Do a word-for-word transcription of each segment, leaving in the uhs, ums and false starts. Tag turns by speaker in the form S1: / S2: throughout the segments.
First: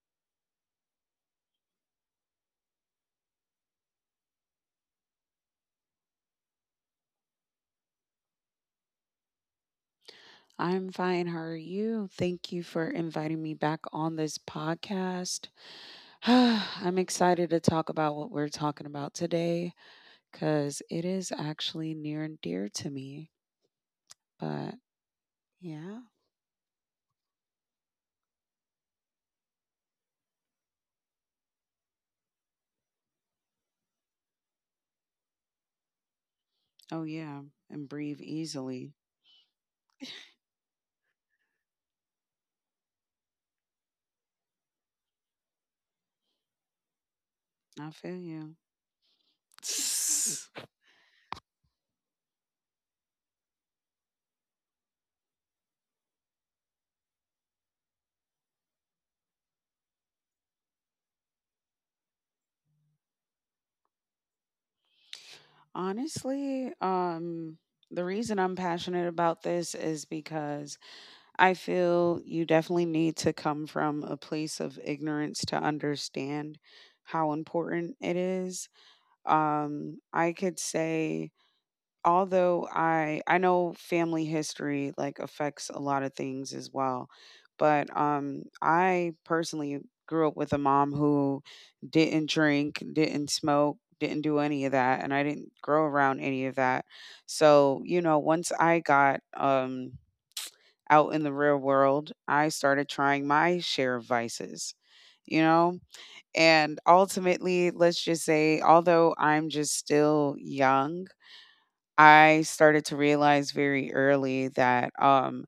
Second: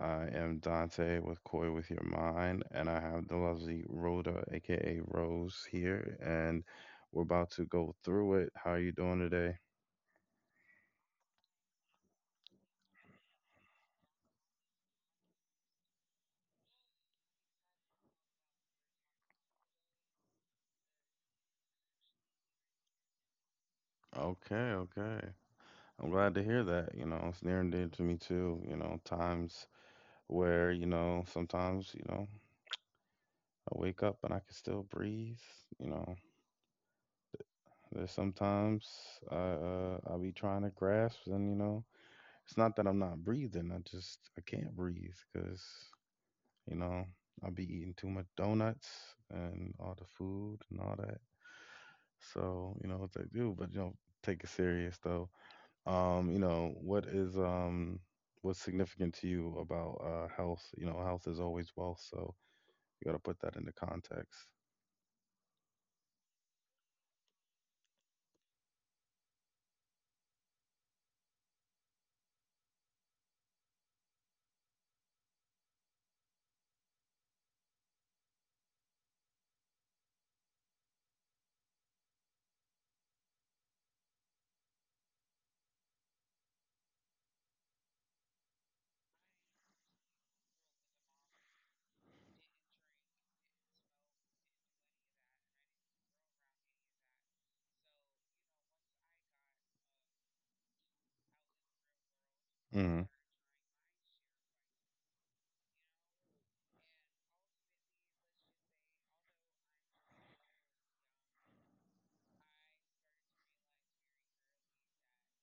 S1: I am Dante with Koi with Your Mind, and I have the lovely Rhoda, aka Rose, here, and we're about to go through it. How are you doing today?
S2: I'm fine. How are you? Thank you for inviting me back on this podcast. I'm excited to talk about what we're talking about today because it is actually near and dear to me.
S1: Okay,
S2: But
S1: okay.
S2: yeah.
S1: I'm glad to hear that. You know, it's near and dear to me too. You know, times where, you know, sometimes, you know, I wake up and I can still breathe. You know,
S2: Oh, yeah. And
S1: there's
S2: breathe
S1: sometimes
S2: easily.
S1: I, uh, I'll be trying to grasp and, you know, it's not that I'm not breathing. I just I can't breathe because you know I'll be
S2: I
S1: eating too
S2: feel
S1: much
S2: you.
S1: donuts and all the food and all that. So you know it's like, dude, but you know, take it serious though. Um, you know what is um what's significant to you about uh health? You know, health is always wealth, so you got to put that into context.
S2: Honestly, um, the reason I'm passionate about this is because I feel you definitely need to come from a place of ignorance to understand how important it is. Um, I could say, although I I know family history like affects a lot of things as well, but um, I personally grew up with a mom who didn't drink, didn't smoke, didn't do any of that, and I didn't grow around any of that. So you know, once I got um out in the real world, I started
S1: Mm-hmm.
S2: trying my share of vices, you know? And ultimately, let's just say, although I'm just still young, I started to realize very early that um,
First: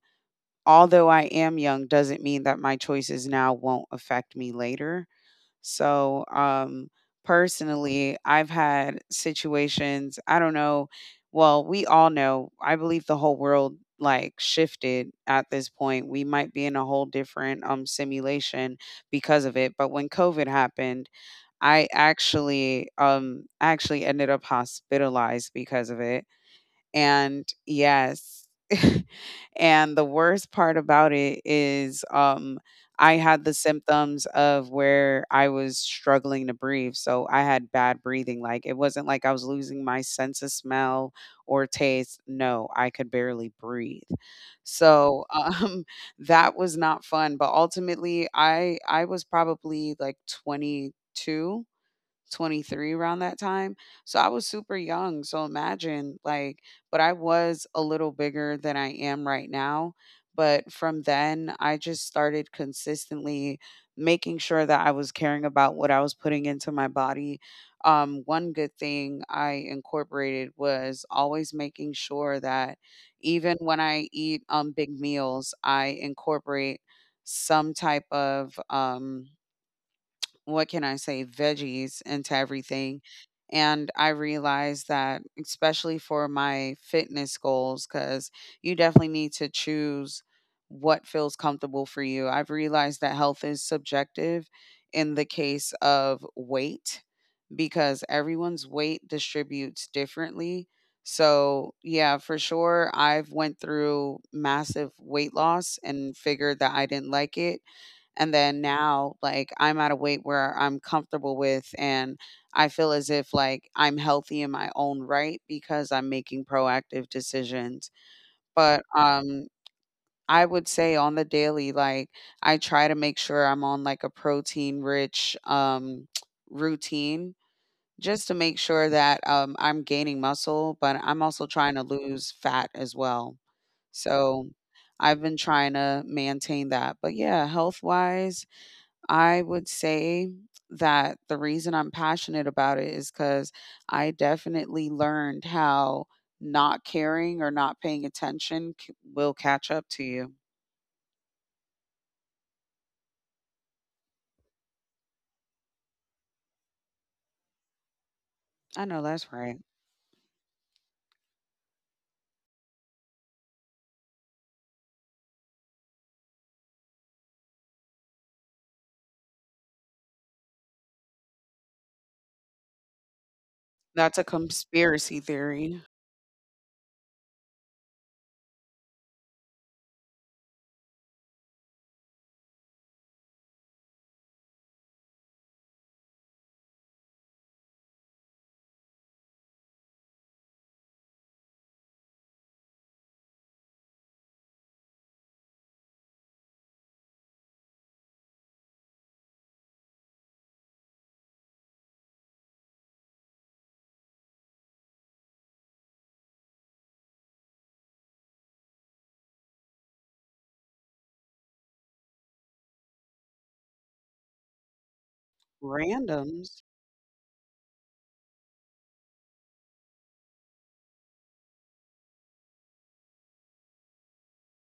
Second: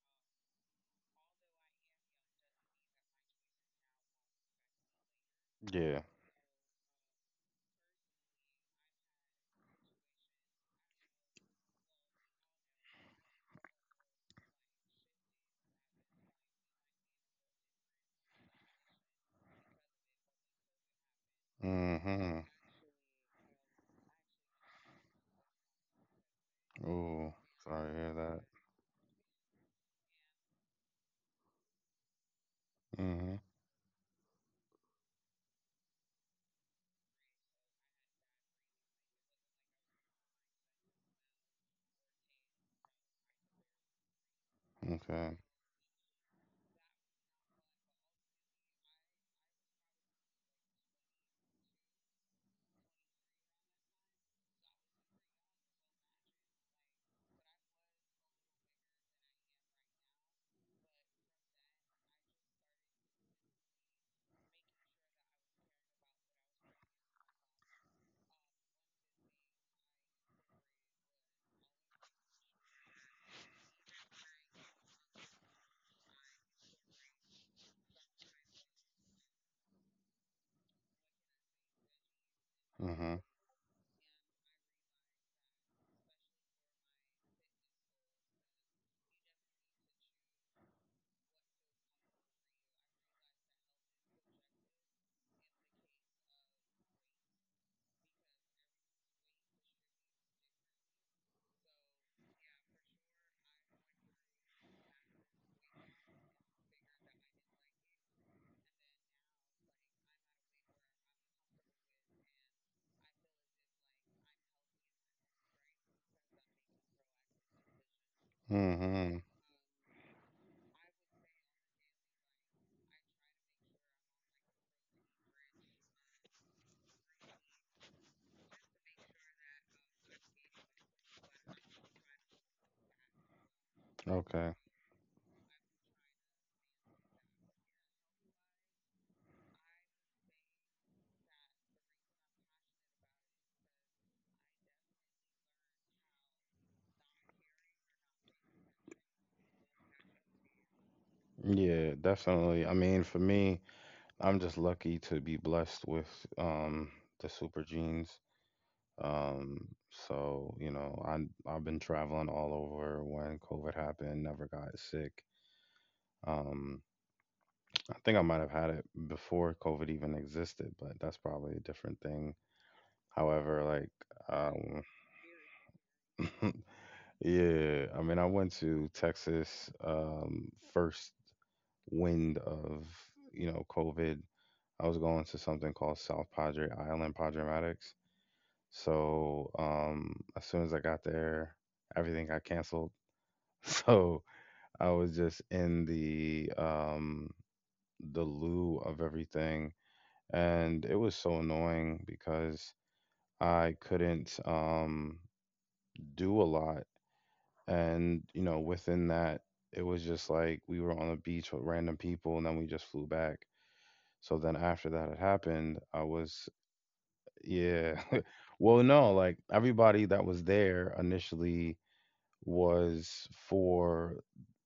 S2: although I am young, doesn't mean that my choices now won't affect me later.
S1: Yeah.
S2: So, um, personally, I've had situations, I don't know, well, we all know, I believe the whole world like shifted at this point. We might be in a whole different um simulation because of it. But when COVID happened, I
S1: Mm-hmm.
S2: actually um actually ended up hospitalized because of it
S1: Oh,
S2: and
S1: sorry to hear that.
S2: yes. and the worst part about it is um I
S1: Mm-hmm.
S2: had the symptoms of where I was struggling to breathe. So I had bad breathing. Like it wasn't like I was losing my sense of smell or taste. No, I could barely breathe. So
S1: Okay.
S2: um that was not fun, but ultimately I I was probably like twenty-two twenty-three around that time. So I was super young. So imagine, like, but I was a little bigger than I am right now. But from then, I just started consistently making sure that I was caring about what I was putting into my body. Um, one good thing I incorporated was always making sure that even when I eat um, big meals, I incorporate some type of um, what can I say, veggies into everything.
S1: Mm-hmm.
S2: And I realized that, especially for my fitness goals, because you definitely need to choose what feels comfortable for you. I've realized that health is subjective in the case of weight because everyone's weight distributes differently. So, yeah, for sure I've went through massive weight loss and figured that I didn't like it, and then now, like, I'm at a weight where I'm comfortable with, and I feel as if, like, I'm healthy in my own right because I'm making proactive decisions. But,
S1: Mm-hmm.
S2: um, I would say on the daily, like, I try to make sure I'm on, like, a protein rich, um, routine just to make sure that, um, I'm gaining muscle, but I'm also trying to lose fat as well. So,
S1: Okay.
S2: I've been trying to maintain that. But yeah, health wise, I would say that the reason I'm passionate about it is because I definitely learned how not caring or not paying attention c- will catch up to you.
S1: Yeah, definitely. I mean, for me, I'm just lucky to be blessed with um the super genes.
S2: I know that's right.
S1: Um, so, you know, I I've been traveling all over when COVID happened, never got sick. Um, I think I might have had it before COVID even existed, but that's probably a different thing. However, like
S2: That's a
S1: um
S2: conspiracy theory.
S1: yeah, I mean, I went to Texas um first wind of, you know, COVID. I was going to something called South Padre Island Padrematics. So um, as soon as I got there, everything got canceled. So I was just in the um, the loo of everything, and it was so annoying because I couldn't um, do a lot. And you know, within that, it was just like we were on the beach with random people, and then we just flew back. So then after that had happened, I was...
S2: Randoms.
S1: Yeah. Well, no, like everybody that was there initially was for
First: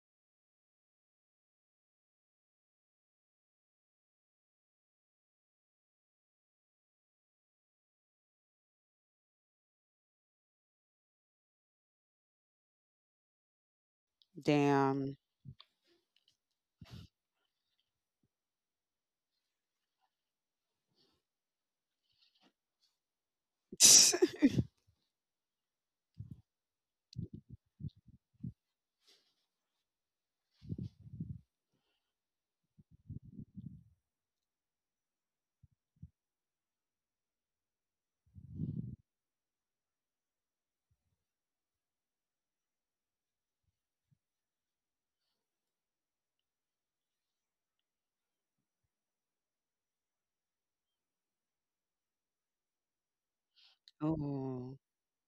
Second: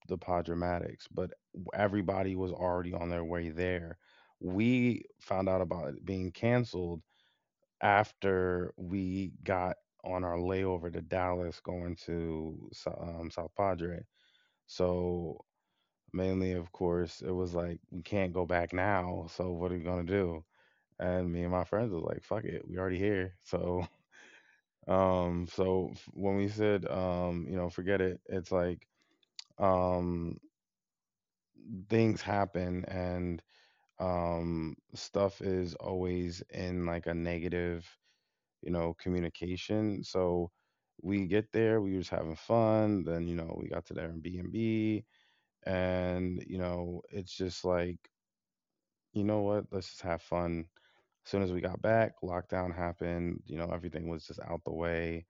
S1: the Podramatics, but everybody was already on their way there. We found out about it being canceled after we got on our layover to Dallas going to Sou- um, South Padre.
S2: Damn.
S1: So, mainly, of course, it was like, we can't go back now. So, what are we going to do? And me and my friends was like, fuck it, we already here. So um, so f- when we said, um, you know, forget it, it's like um, things happen and um, stuff is always in like a negative, you know, communication. So we get there, we was having fun. Then, you know, we got to the Airbnb and, you know, it's just like, you know what, let's just have fun. As soon as we got back, lockdown happened, you know, everything was just out the
S2: Oh,
S1: way.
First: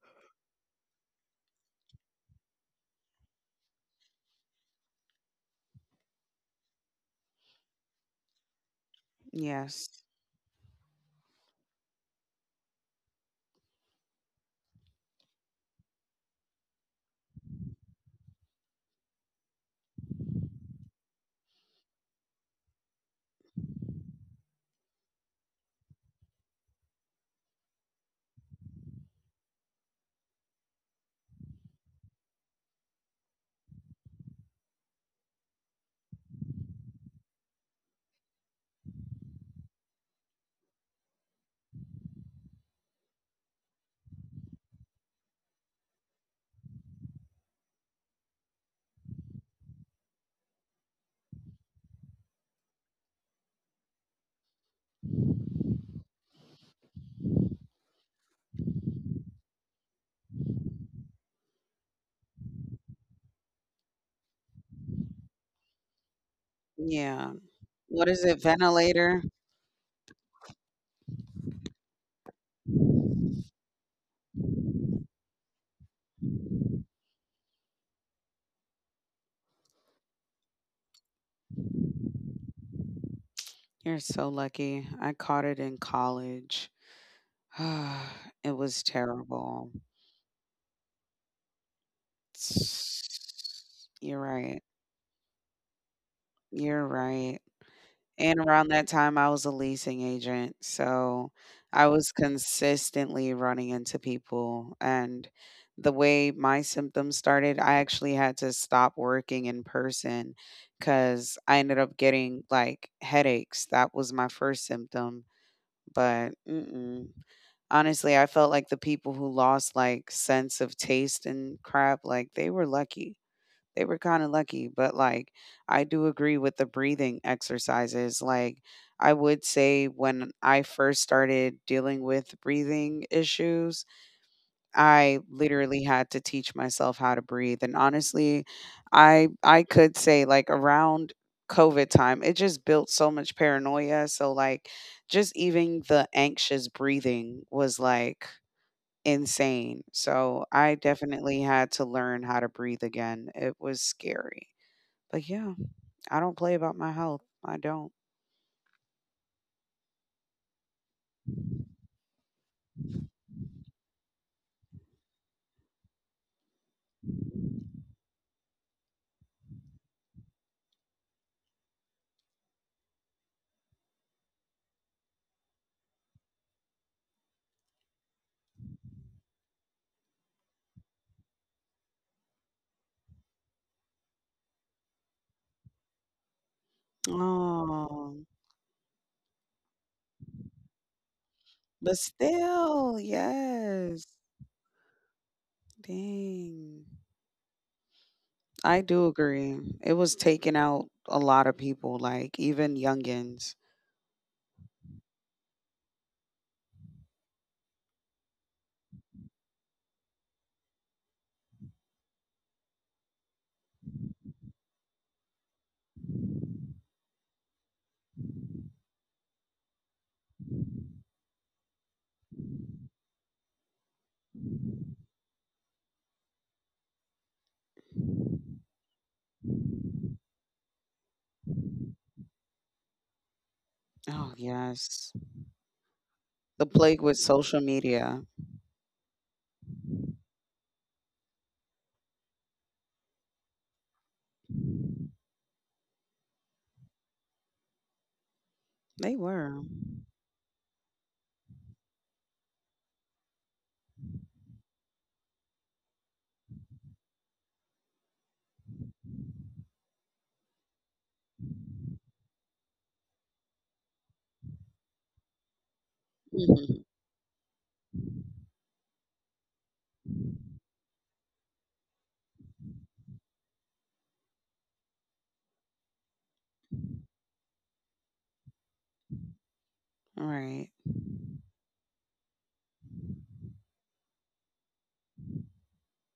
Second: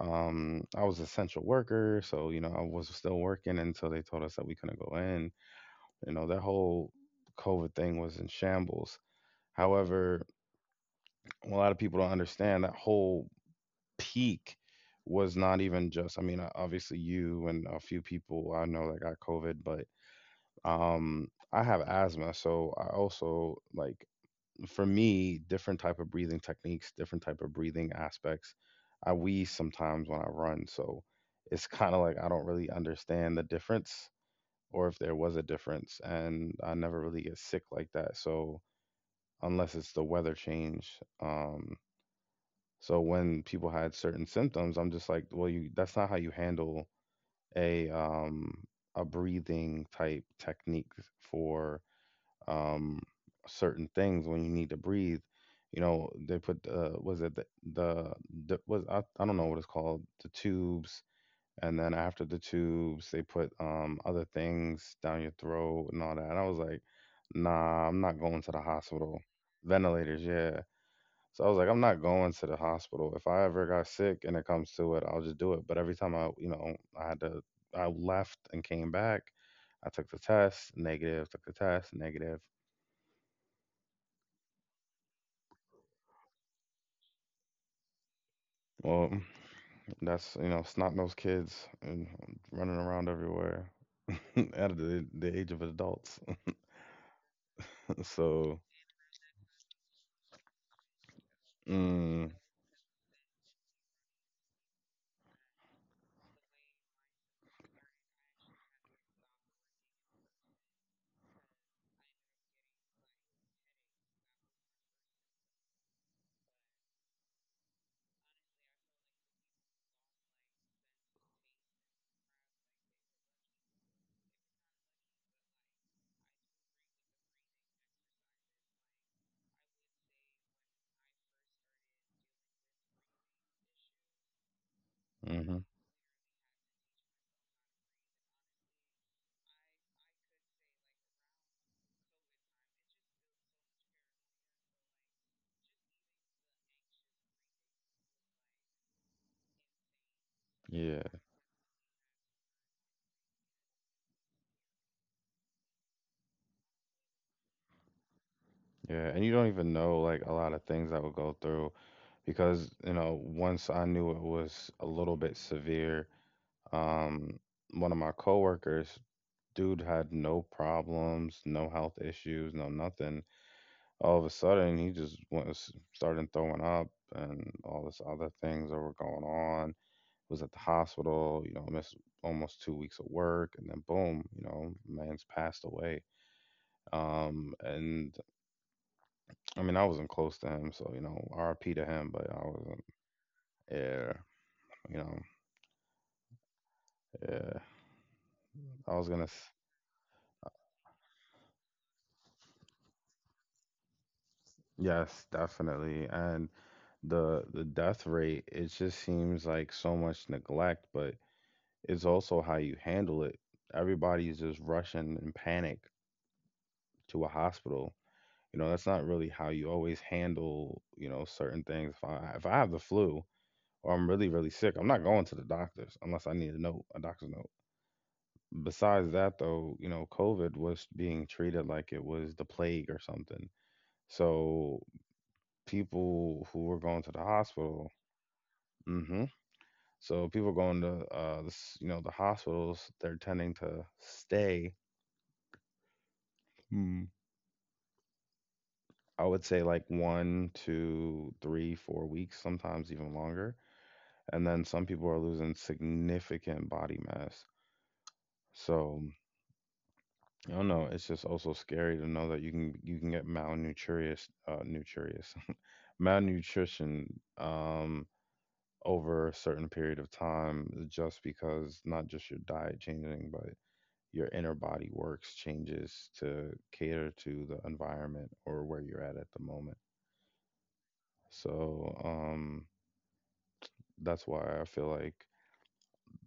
S1: Um, I was essential worker, so you know I was still working until they told us that we couldn't go in. You know that whole COVID thing was in shambles.
S2: yes.
S1: However, a lot of people don't understand that whole peak was not even just. I mean, uh, obviously you and a few people I know that got COVID, but um, I have asthma, so I also like for me, different type of breathing techniques, different type of breathing aspects. I wheeze sometimes when I run, so it's kind of like I don't really understand the difference, or if there was a difference, and I never really get sick like that. So unless it's the weather change, um, so when people had certain symptoms, I'm just like, well, you that's not how you handle a um a breathing type technique for um, certain things when you need to breathe. You know, they put uh, was it the, the the was I, I don't know what it's called, the tubes, and then after the tubes they put um other things down your throat and all that. And I was like,
S2: Yeah.
S1: nah, I'm
S2: What
S1: not
S2: is it?
S1: going to the hospital.
S2: Ventilator?
S1: Ventilators, yeah. So I was like, I'm not going to the hospital. If I ever got sick and it comes to it, I'll just do it. But every time I, you know, I had to, I left and came back. I took the test, negative, took the test, negative.
S2: You're so lucky. I caught it in college. It was
S1: Well, mm,
S2: terrible.
S1: that's you know, snot nosed kids and running around everywhere
S2: You're right.
S1: at the, the age of adults.
S2: You're right. And
S1: So,
S2: around that time, I was a leasing agent. So I was
S1: mm,
S2: consistently running into people. And the way my symptoms started, I actually had to stop working in person because I ended up getting like headaches. That was my first symptom. But mm-mm. Honestly, I felt like the people who lost like sense of taste and crap, like they were lucky. They were kinda lucky, but, like, I do agree with the breathing exercises, like, I would say when I first started dealing with breathing issues, I
S1: hmm
S2: literally had to teach myself how to breathe, and honestly, I I could say, like, around COVID time, it just built so much paranoia, so, like, just even the anxious breathing was, like, insane, so I
S1: yeah,
S2: definitely had to learn how to breathe again. It was scary. But yeah, I don't play about my health. I don't.
S1: yeah, and you don't even know like a lot of things that would go through because you know once I knew it was a little bit severe. Um, one of my coworkers, dude, had no problems, no health issues, no nothing. All of a sudden, he just went, started throwing up and all this other things that were going on, was at the hospital, you know, missed almost two weeks of work, and then boom, you know, man's passed away. Um, and
S2: Oh,
S1: I mean, I wasn't close to him, so you know, R I P to
S2: but
S1: him, but I wasn't.
S2: still, yes.
S1: Yeah, you know,
S2: Dang.
S1: yeah,
S2: I
S1: I
S2: do
S1: was gonna.
S2: agree. It was taking out a lot of people, like even youngins.
S1: Yes, definitely, and the the death rate, it just seems like so much neglect, but it's also how you handle it. Everybody's just rushing in panic to a hospital. You know, that's not really how you always handle, you know, certain things. If I if I have the flu or I'm really really sick, I'm not going to the doctors unless I need a note, a doctor's note. Besides that, though, you know, COVID was being treated like it was the plague or something.
S2: Oh,
S1: So
S2: yes.
S1: people
S2: The
S1: who were
S2: plague
S1: going to
S2: with
S1: the
S2: social
S1: hospital,
S2: media.
S1: hmm, so people going to uh, the, s- you know, the hospitals, they're tending to stay. Hmm.
S2: They
S1: I would
S2: were.
S1: say like one, two, three, four weeks, sometimes even longer. And then some people are losing significant body mass. So I don't know. It's just also scary to know that you can you can get malnutritious, uh, nutritious,
S2: Mhm.
S1: malnutrition um, over a certain period of time just because, not just your diet changing, but your inner body works changes to cater to the environment or where you're at at the moment.
S2: Right.
S1: So um, that's why I feel like...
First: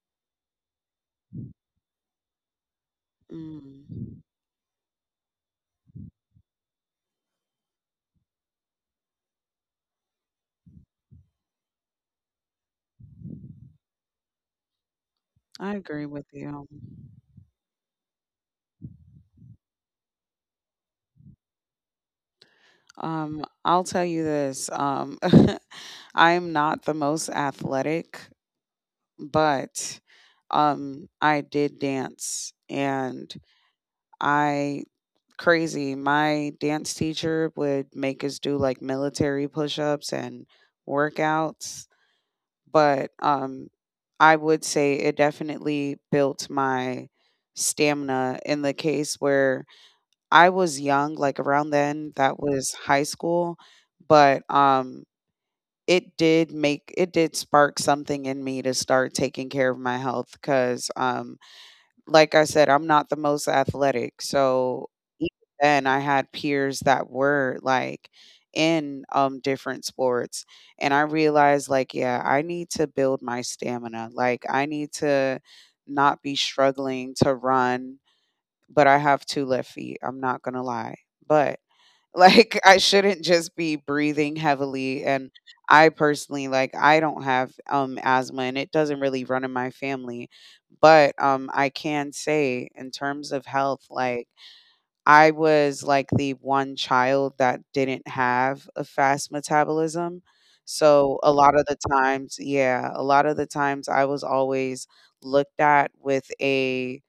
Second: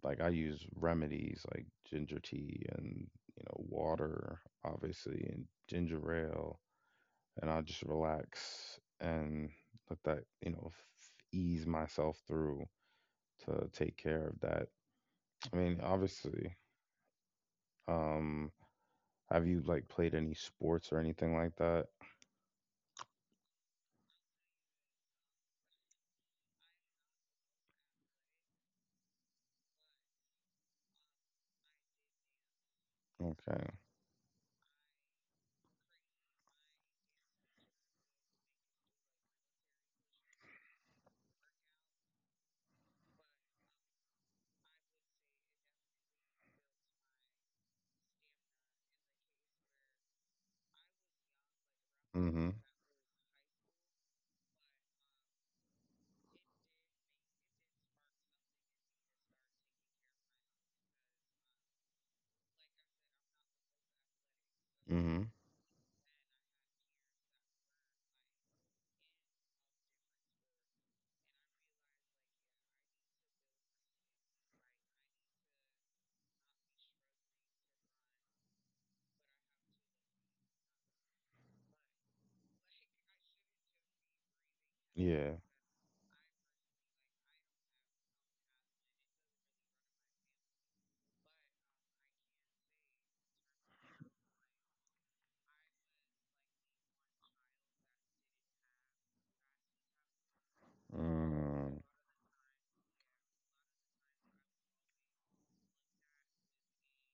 S1: Like I use remedies like ginger tea and you know
S2: Mm.
S1: water, obviously, and ginger ale, and I just relax and let that you know f- ease myself through to take care of that. I
S2: I
S1: mean,
S2: agree with
S1: obviously,
S2: you.
S1: um, have you like played any sports or anything like that?
S2: Um, I'll tell you this. Um, I'm not the most athletic. But, um, I did dance and
S1: Okay.
S2: I crazy, my dance teacher would make us do like military push-ups and workouts, but um I would say it definitely built my stamina in the case where I was young, like around then, that
S1: Mm-hmm.
S2: was high school, but um it did make it did spark something in me to start taking care of my health because um like I said, I'm not the most athletic. So
S1: Mm-hmm.
S2: even then I had peers that were like in um different sports and I realized like yeah, I need to build my stamina. Like I need to not be struggling to run, but I have two left feet. I'm not going to lie. But like I shouldn't just be breathing heavily and
S1: Yeah.
S2: I personally like I don't have um asthma and it doesn't really run in my family. But um I can say in terms of health like I was like the one child that didn't have a fast metabolism. So a lot of
S1: Mm,
S2: the times, yeah, a lot of the times I was always looked at with a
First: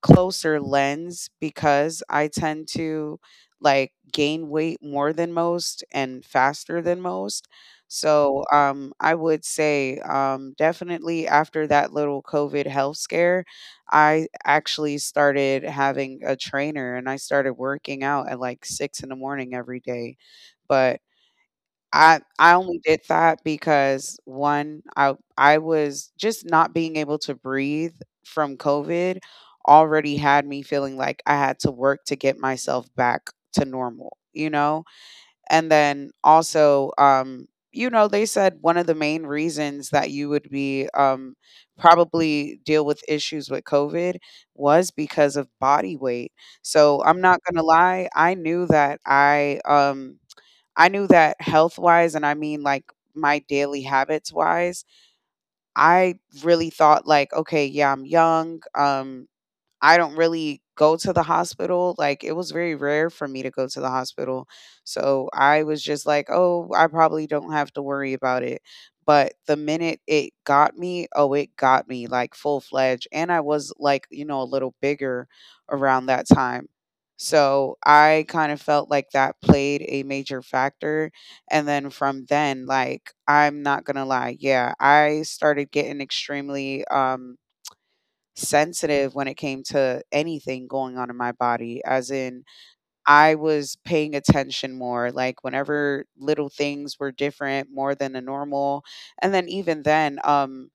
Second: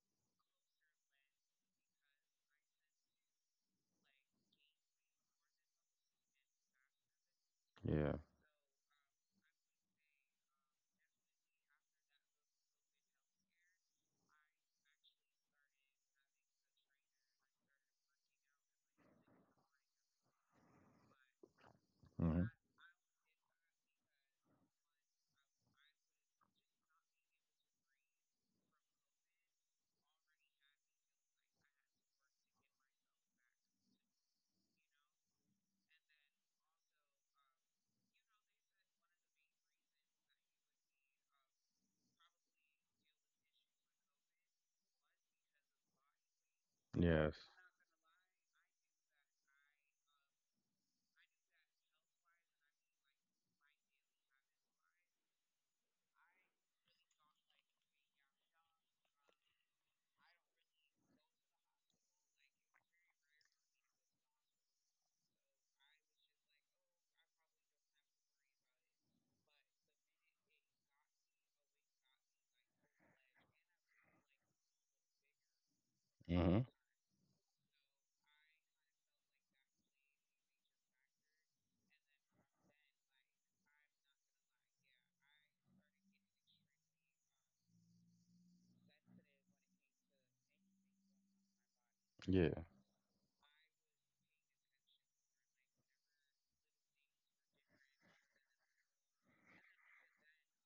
S2: closer lens because I tend to like gain weight more than most and faster than most.
S1: yeah.
S2: So um, I would say um, definitely after that little COVID health scare, I actually started having a trainer and I started working out at like six in the morning every day. But I
S1: Mm-hmm.
S2: I only did that because one, I I was just not being able to breathe from COVID already had me feeling like I had to work to get myself back to normal, you know? And then also, um, you know, they said one of the main reasons that you would be, um, probably deal with issues with COVID was because of body weight. So I'm not
S1: Yes.
S2: gonna lie, I knew that I, um I knew that health wise, and I mean like my daily habits wise, I really thought like, okay, yeah, I'm young. Um, I don't really go to the hospital. Like it was very rare for me to go to the hospital. So I was just like, oh, I probably don't have to worry about it. But the minute it got me, oh, it got me like full fledged. And I was like, you know, a little bigger around that
S1: Mm-hmm.
S2: time. So I kind of felt like that played a major factor. And then from then, like, I'm not going to lie. Yeah, I started getting extremely, um, sensitive when it came to anything going on in my body, as in,
S1: Yeah.
S2: I was paying attention more, like whenever little things were different more than the normal. And then even then, um,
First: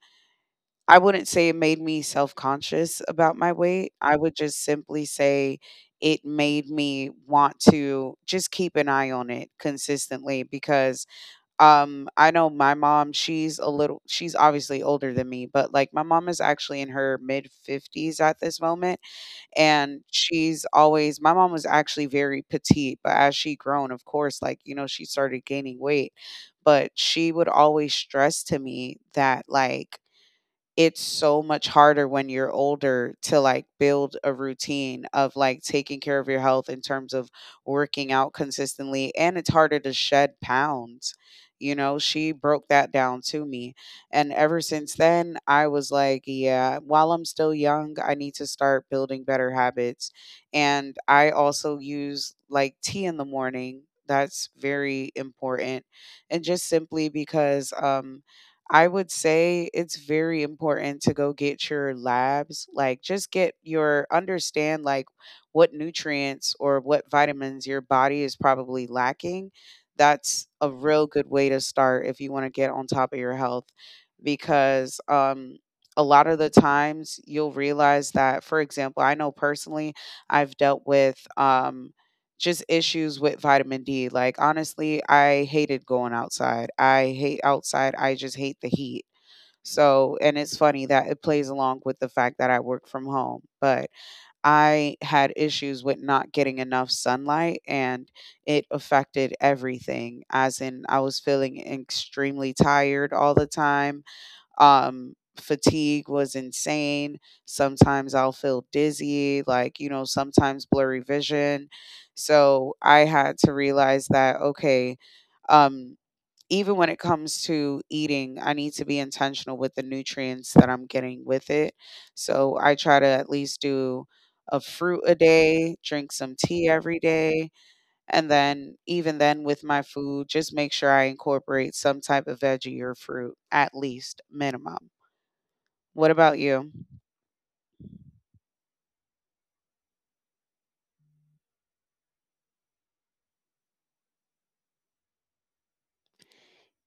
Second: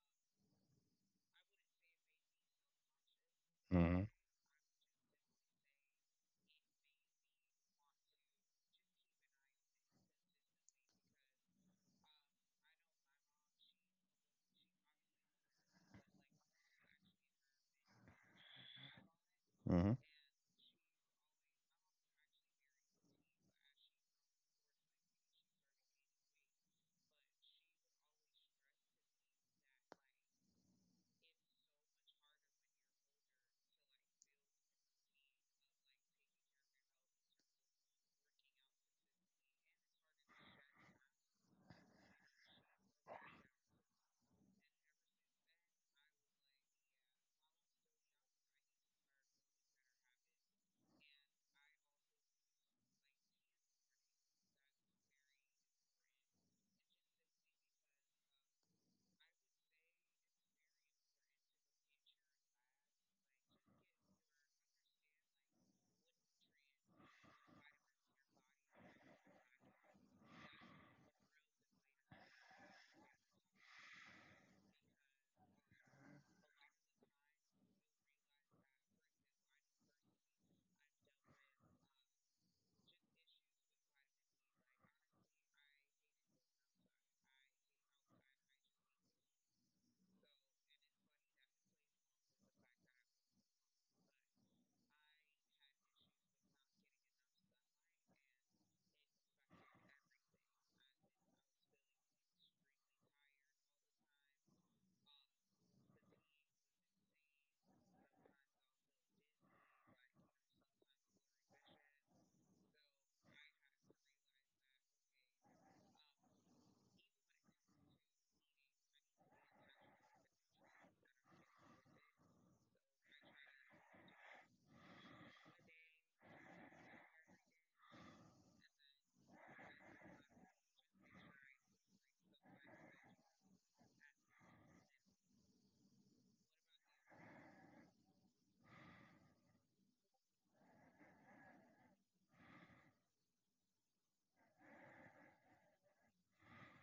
S2: I wouldn't say it made me self conscious about my weight.
S1: Mm-hmm.
S2: I would just simply say it made me want to just keep an eye on it consistently because um, I know my mom, she's a little she's obviously older than me, but, like, my mom is actually in her mid-fifties at this moment,
S1: Mm-hmm. Mm-hmm.
S2: and she's always my mom was actually very petite, but as she grown, of course, like, you know, she started gaining weight, but she would always stress to me that, like it's so much harder when you're older to, like, build a routine of, like, taking care of your health in terms of working out consistently, and it's harder to shed pounds, you know, she broke that down to me, and ever since then, I was like, "Yeah, while I'm still young, I need to start building better habits," and I also use, like, tea in the morning, that's very important, and just simply because, um I would say it's very important to go get your labs, like just get your understand like what nutrients or what vitamins your body is probably lacking. That's a real good way to start if you want to get on top of your health because um a lot of the times you'll realize that for example, I know personally I've dealt with um just issues with vitamin D. Like, honestly, I hated going outside. I hate outside. I just hate the heat. So, and it's funny that it plays along with the fact that I work from home, but I had issues with not getting enough sunlight and it affected everything. As in, I was feeling extremely tired all the time. Um, fatigue was insane. Sometimes I'll feel dizzy, like, you know, sometimes blurry vision. So I had to realize that, okay, um, even when it comes to eating, I need to be intentional with the nutrients that I'm getting with it. So I try to at least do a fruit a day, drink some tea every day, and then even then with my food, just make sure I incorporate some type of veggie or fruit at least minimum. What about you?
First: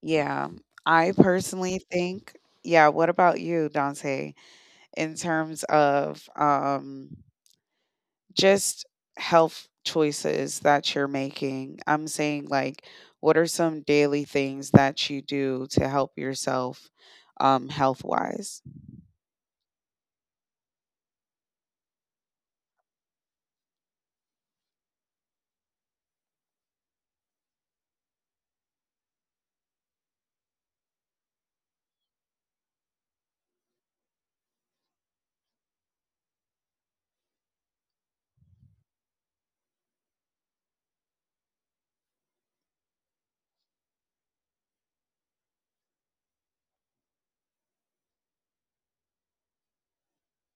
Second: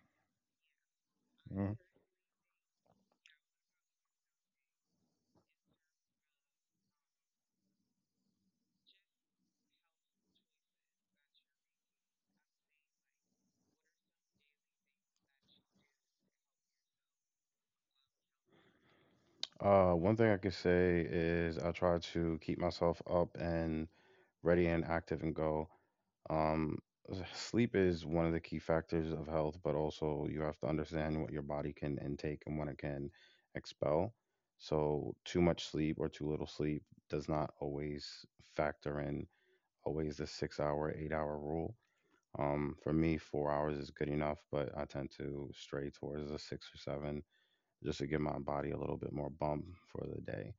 S2: Yeah, I personally think, yeah, what about you, Dante, in terms of um, just health choices that you're making? I'm saying, like, what are some daily things that you do to help yourself um, health wise?
S1: Uh, one thing I could say is I try to keep myself up and ready and active and go. Um, sleep is one of the key factors of health, but also you have to understand what your body can intake and what it can expel. So too much sleep or too little sleep does not always factor in always the six hour, eight hour rule. Um, for me, four hours is good enough, but I tend to stray towards the six or seven just to give my body a little bit more bump for the day.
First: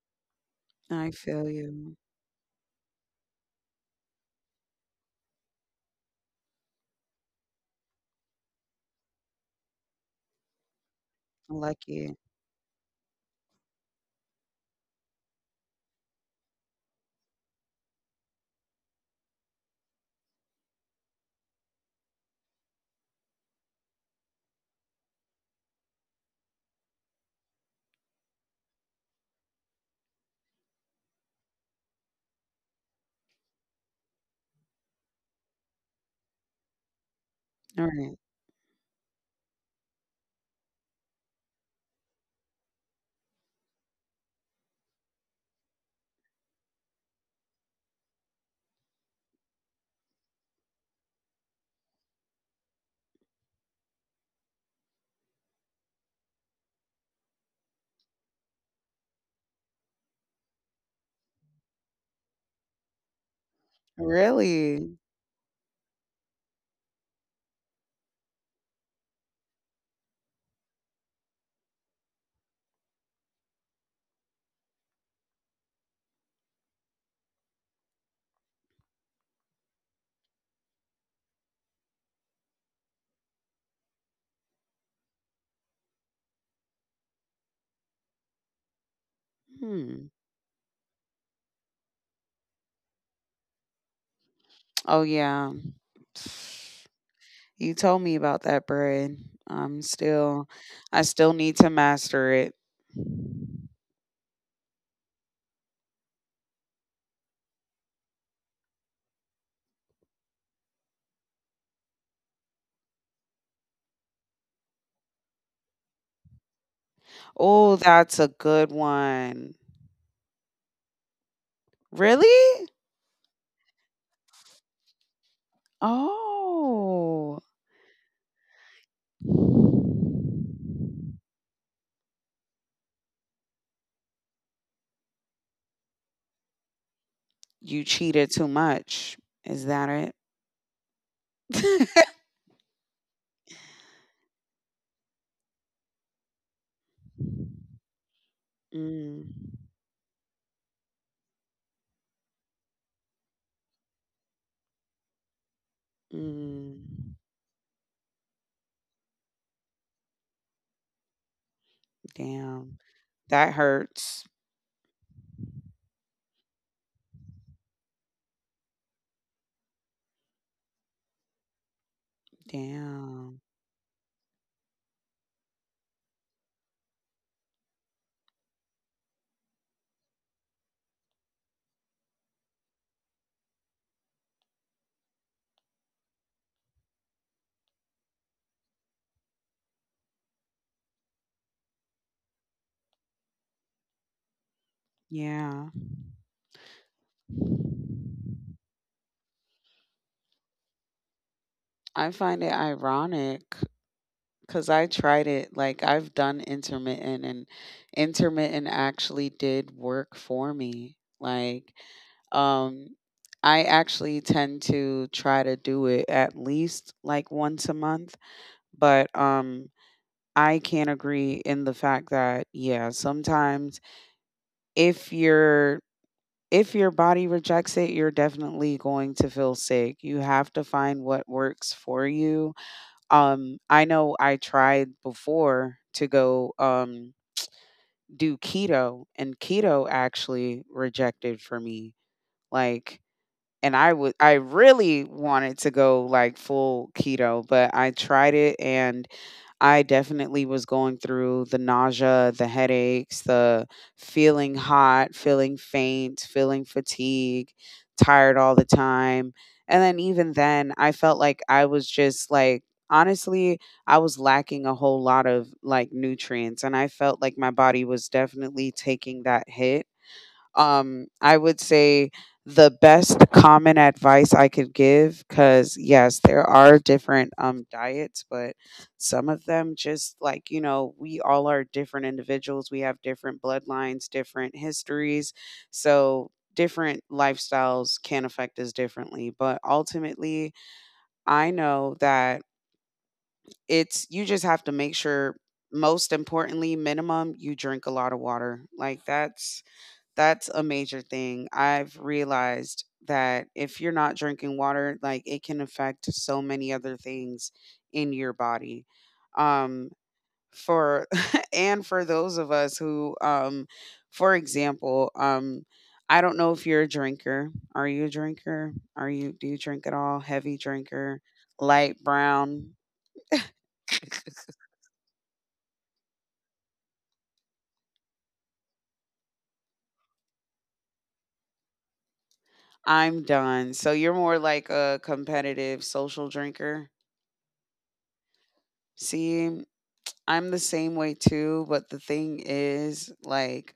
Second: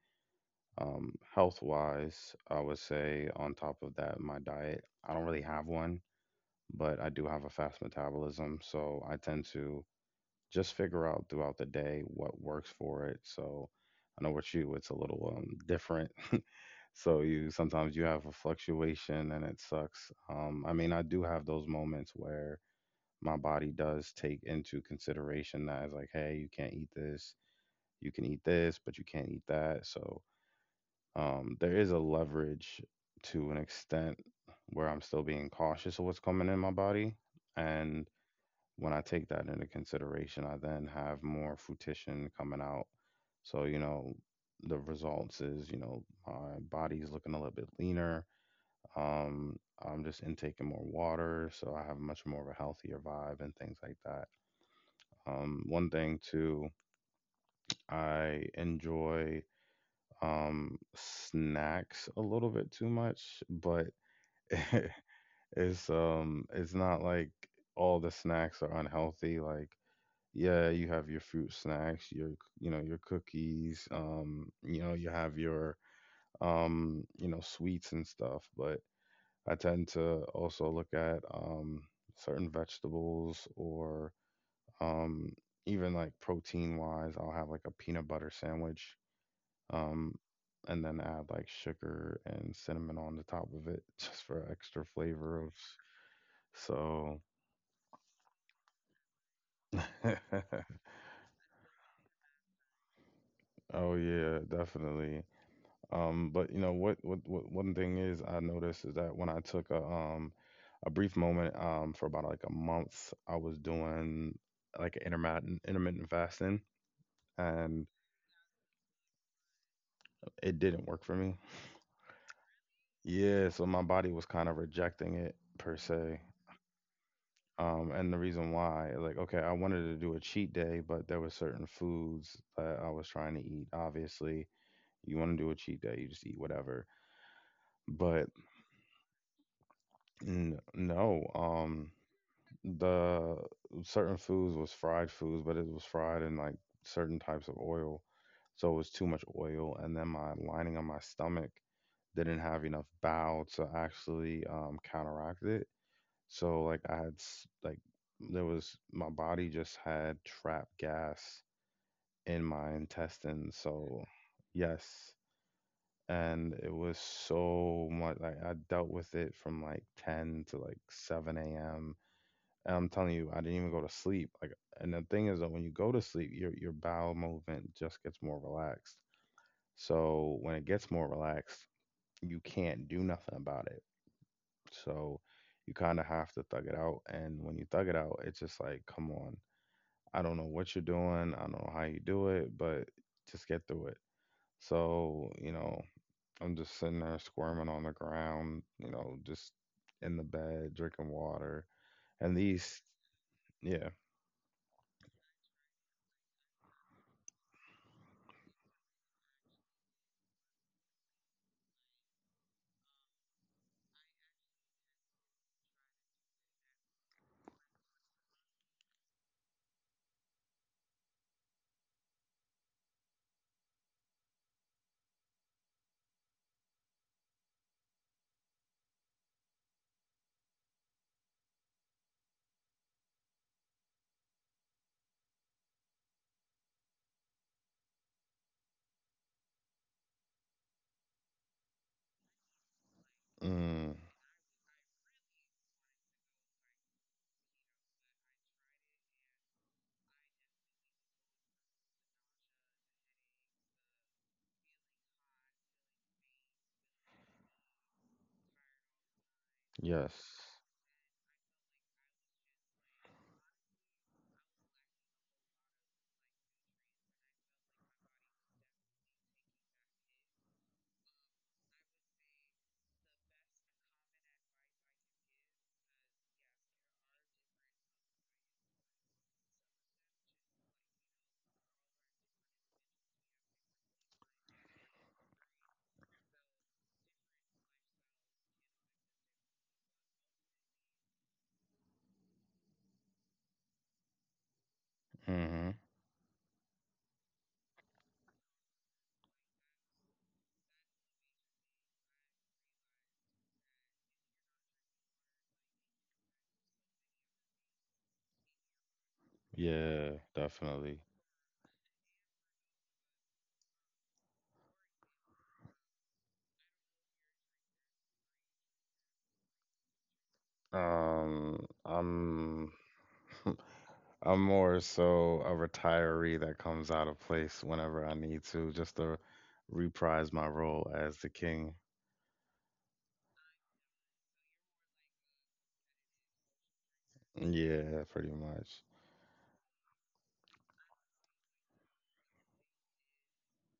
S2: I
S1: Um,
S2: feel
S1: health
S2: you.
S1: wise, I would say on top of that, my diet, I don't really have one, but I do have a fast metabolism. So I tend to just figure out throughout the day
S2: Lucky.
S1: what works for it. So I know with you, it's a little um, different. So you sometimes you have a fluctuation and it sucks. Um, I mean, I do have those moments where my body does take into consideration that it's like, hey, you can't eat this, you can eat this, but you can't eat that. So um, there is a leverage to an extent where I'm still being cautious of what's coming in my body.
S2: All
S1: And
S2: right.
S1: when I take that into consideration, I then have more fruition coming out. So, you know, the results is, you know, my body's looking a little bit leaner. Um, I'm just intaking more water, so I have much more of a healthier vibe and things like that. Um, one thing too, I enjoy um snacks a little bit too much, but
S2: Really?
S1: it's um it's not like all the snacks are unhealthy. Like, yeah, you have your fruit snacks, your, you know, your cookies, um you know, you have your um you know, sweets and stuff, but I tend to also look at um certain vegetables or um even like protein wise, I'll have like a peanut butter sandwich
S2: Hmm.
S1: um and then add like sugar and cinnamon on the top of it just for extra
S2: Oh,
S1: flavor
S2: yeah.
S1: of... So,
S2: You told me about that bread. I'm still I still need to master it.
S1: oh yeah, definitely. Um, but you know what, what, what? One thing is, I noticed is that when I took a um a brief moment um for about like a month, I was doing like intermittent intermittent fasting,
S2: Oh,
S1: and
S2: that's a good one.
S1: it didn't work for me.
S2: Really?
S1: Yeah, so my body was kind of rejecting it per se.
S2: Oh.
S1: Um, and the reason why, like, okay, I wanted to
S2: You
S1: do a cheat day, but there were certain foods that I was trying to eat. Obviously, you want to do a cheat day, you just eat whatever. But
S2: cheated too much. Is that it?
S1: N- no, um, the certain foods was fried foods, but it was fried in like certain types of oil, so it was too much
S2: mm.
S1: oil. And then my lining on my stomach didn't have enough bowel to actually um, counteract it. So like
S2: Mm.
S1: I had s- like there was my body just had trapped gas in my
S2: Damn. That
S1: intestines. So
S2: hurts.
S1: yes, and it was so much. Like I dealt with it from like ten to like seven a m and I'm telling you,
S2: Damn.
S1: I didn't even go to sleep. Like, and the thing is that when you go to sleep, your your bowel movement just gets more relaxed. So when it gets more relaxed, you can't do nothing about it. So you kind of have to thug it out. And when you thug it out, it's just like, come on, I don't know what you're doing. I don't know how you do it, but just get through it. So you
S2: Yeah.
S1: know, I'm just sitting there squirming on the ground. You know, just in the bed drinking water.
S2: I
S1: And
S2: find it
S1: these,
S2: ironic.
S1: yeah.
S2: Because I tried it. Like, I've done intermittent, and intermittent actually did work for me. Like, um, I actually tend to try to do it at least like once a month. But um, I can agree in the fact that, yeah, sometimes if your if your body rejects it, you're definitely going to feel sick. You have to find what works for you. um, I know I tried before to go um, do keto, and keto actually rejected for me. Like, and
S1: Mm.
S2: I would, I really wanted to go like full keto, but I tried it and I definitely was going through the nausea, the headaches, the feeling hot, feeling faint, feeling fatigue, tired all the time. And then
S1: Yes.
S2: even then, I felt like I was just like, honestly, I was lacking a whole lot of like nutrients. And I felt like my body was definitely taking that hit. um, I would say the best common advice I could give, because yes, there are different um, diets, but some of them just like, you know, we all are different individuals. We have different bloodlines, different histories. So different lifestyles can affect us differently. But ultimately, I know that it's you just have to make sure
S1: Hmm.
S2: most importantly minimum you drink a lot of water, like that's that's a major thing. I've realized that if you're not drinking water, like it can affect so many other things in your body. Um
S1: Yeah, definitely.
S2: for and for those of us who um for example, um I don't know if you're a drinker. Are you a drinker? Are you do you drink at all? Heavy drinker,
S1: Um,
S2: light
S1: I'm
S2: brown?
S1: I'm more so a retiree that comes out of place whenever I need to, just to reprise my role as the king.
S2: I'm done. So you're more like a competitive social drinker.
S1: Yeah, pretty much.
S2: See? I'm the same way too, but the thing is, like,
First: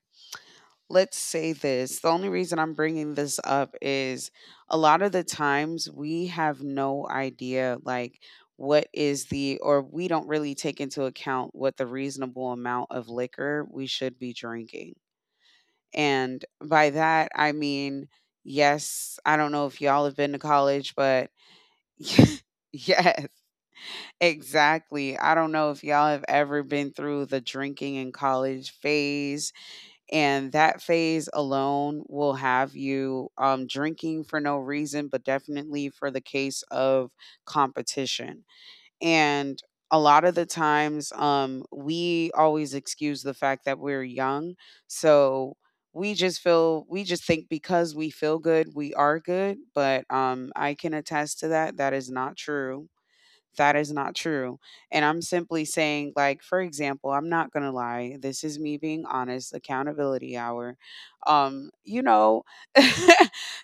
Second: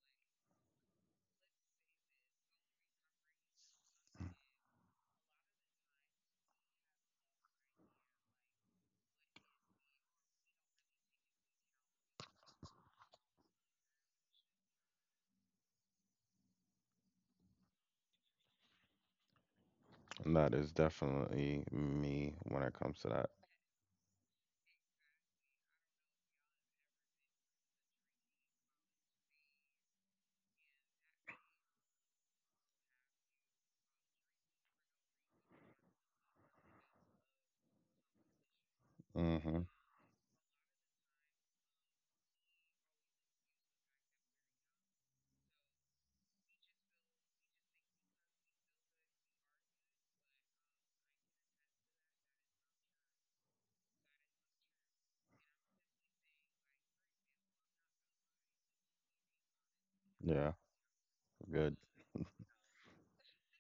S2: let's say this. The only reason I'm bringing this up is a lot of the times we have no idea, like, what is the, or we don't really take into account what the reasonable amount of liquor we should be drinking. And by that, I mean, yes, I don't know if y'all have been
S1: And
S2: to
S1: that is
S2: college, but
S1: definitely me when it comes to
S2: yes,
S1: that.
S2: exactly. I don't know if y'all have ever been through the drinking in college phase, and that phase alone will have you um, drinking for no reason, but definitely for the case of competition. And
S1: Hmm.
S2: a lot of the times, um, we always excuse the fact that we're young. So we just feel, we just think because we feel good, we are good. But um, I can attest to that. That is not true that is not true. And I'm simply saying, like, for example, I'm not gonna lie, this is me being honest, accountability
S1: Yeah,
S2: hour. Um,
S1: good.
S2: you know,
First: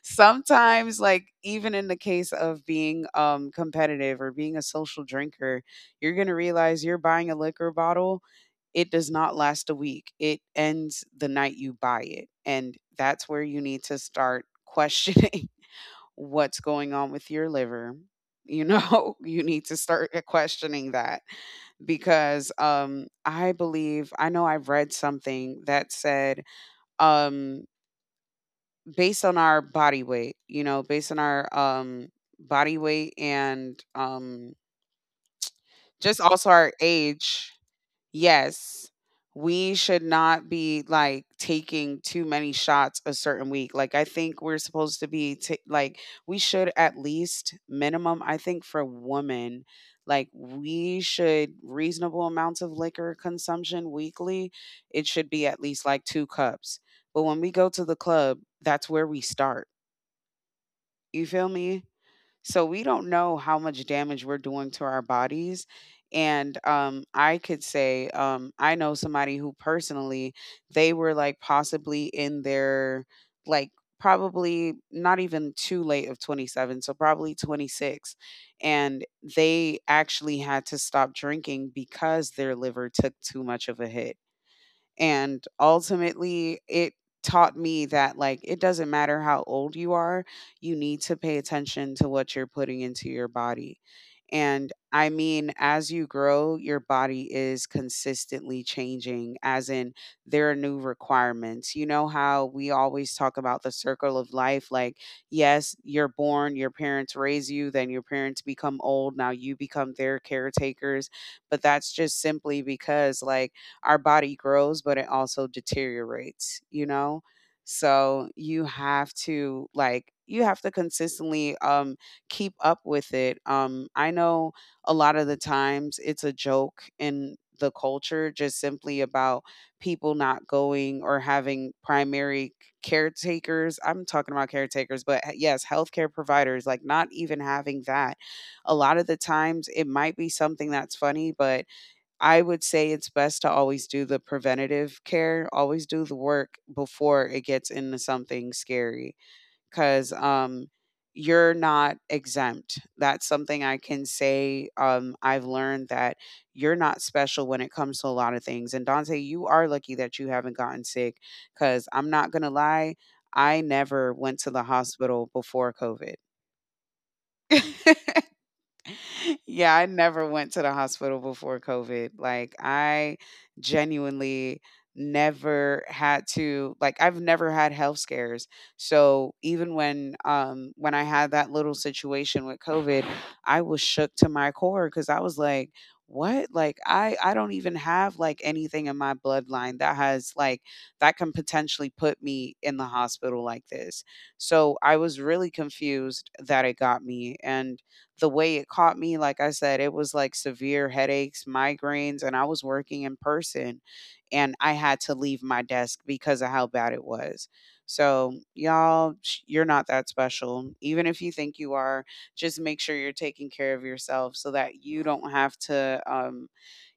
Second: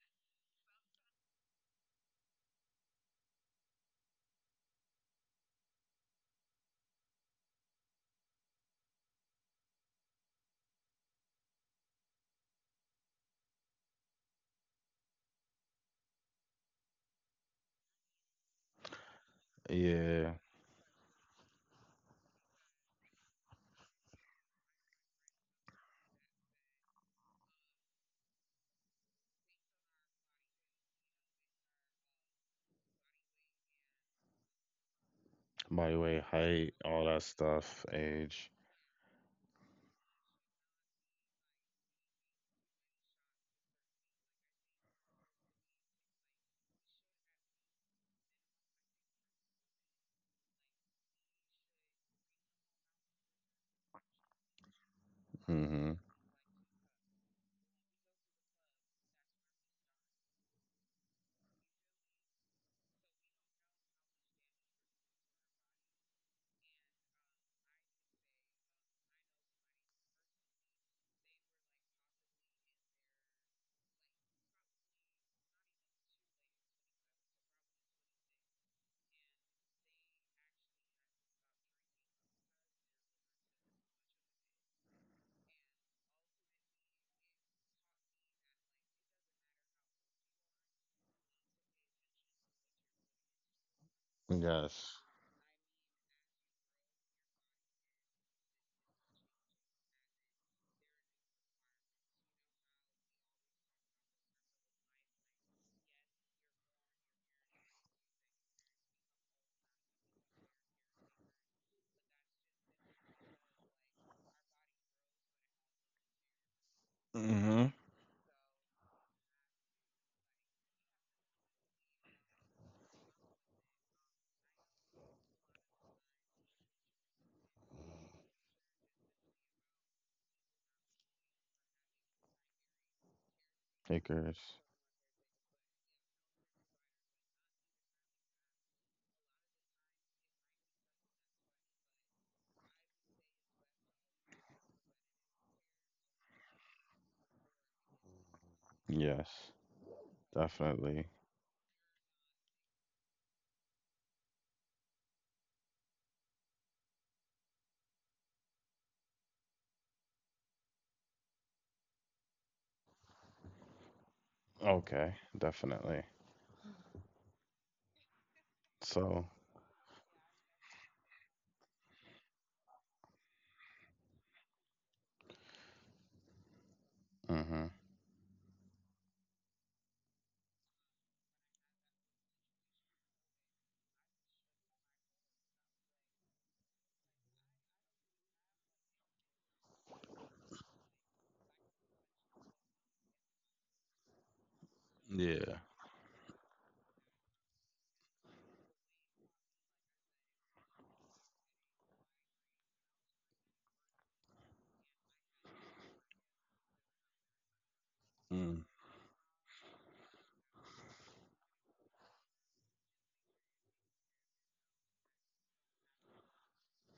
S2: sometimes like even in the case of being um competitive or being a social drinker, you're gonna realize you're buying a liquor bottle, it does not last a week. It ends the night you buy it. And that's where you need to start questioning what's going on with your liver, you know you need to start uh,
S1: Yeah,
S2: questioning that because um i believe I know I've read something that said um based on our body weight, you know based on our um body weight and um
S1: body weight,
S2: just also our
S1: height, all that
S2: age.
S1: stuff, age.
S2: Yes. We should not be like taking too many shots a certain week. Like, I think we're supposed to be ta like, we should at least minimum, I think for women, like, we should reasonable amounts of liquor consumption weekly. It should be at least
S1: Hmm.
S2: like two cups. But when we go to the club, that's where we start. You feel me? So we don't know how much damage we're doing to our bodies. And um, I could say, um, I know somebody who personally, they were like possibly in their, like, probably not even too late of twenty-seven, so probably twenty-six. And they actually had to stop drinking because their liver took too much of a hit and ultimately, it taught me that, like, it doesn't matter how old you are, you need to pay attention to what you're putting into your body. And
S1: Yes.
S2: I mean, as you grow, your body is consistently changing, as in, there are new requirements. You know how we always talk about the circle of life? Like, yes, you're born, your parents raise you, then your parents become old, now you become their caretakers. But that's just simply because, like, our body grows, but it also deteriorates, you know?
S1: Hmm.
S2: So you have to like you have to consistently um keep up with it. Um I know a lot of the times it's a joke in the culture just simply about people not going or having primary caretakers. I'm talking about
S1: Acres.
S2: caretakers, but h- yes, healthcare providers like not even having that. A lot of the times it might be something that's funny, but I would say it's best to always do the preventative care, always do the work before it gets into something scary,
S1: Yes,
S2: 'cause, um,
S1: definitely.
S2: you're not exempt. That's something I can say, um, I've learned that you're not special when it comes to a lot of things, and Dante, you are lucky that you haven't gotten sick, 'cause I'm not gotten sick, because I am not going to lie, I never went to the
S1: Okay,
S2: hospital before
S1: definitely.
S2: COVID.
S1: So,
S2: Yeah, I never went to the hospital before COVID. Like, I genuinely never had to, like I've never
S1: mhm.
S2: had health scares. So, even when um when I had that little situation with COVID, I was shook to my core cuz I was like, what? Like I I don't even have like anything in my bloodline that has like that can potentially put me in the hospital like this. So, I was really
S1: Yeah.
S2: confused that it got me and the way it caught me, like I said, it was like severe headaches, migraines, and I was working in person and I had to leave my desk because of how bad it was. So,
S1: Mm.
S2: y'all, sh- you're not that special. Even if you think you are, just make sure you're taking care of yourself so that you don't have to um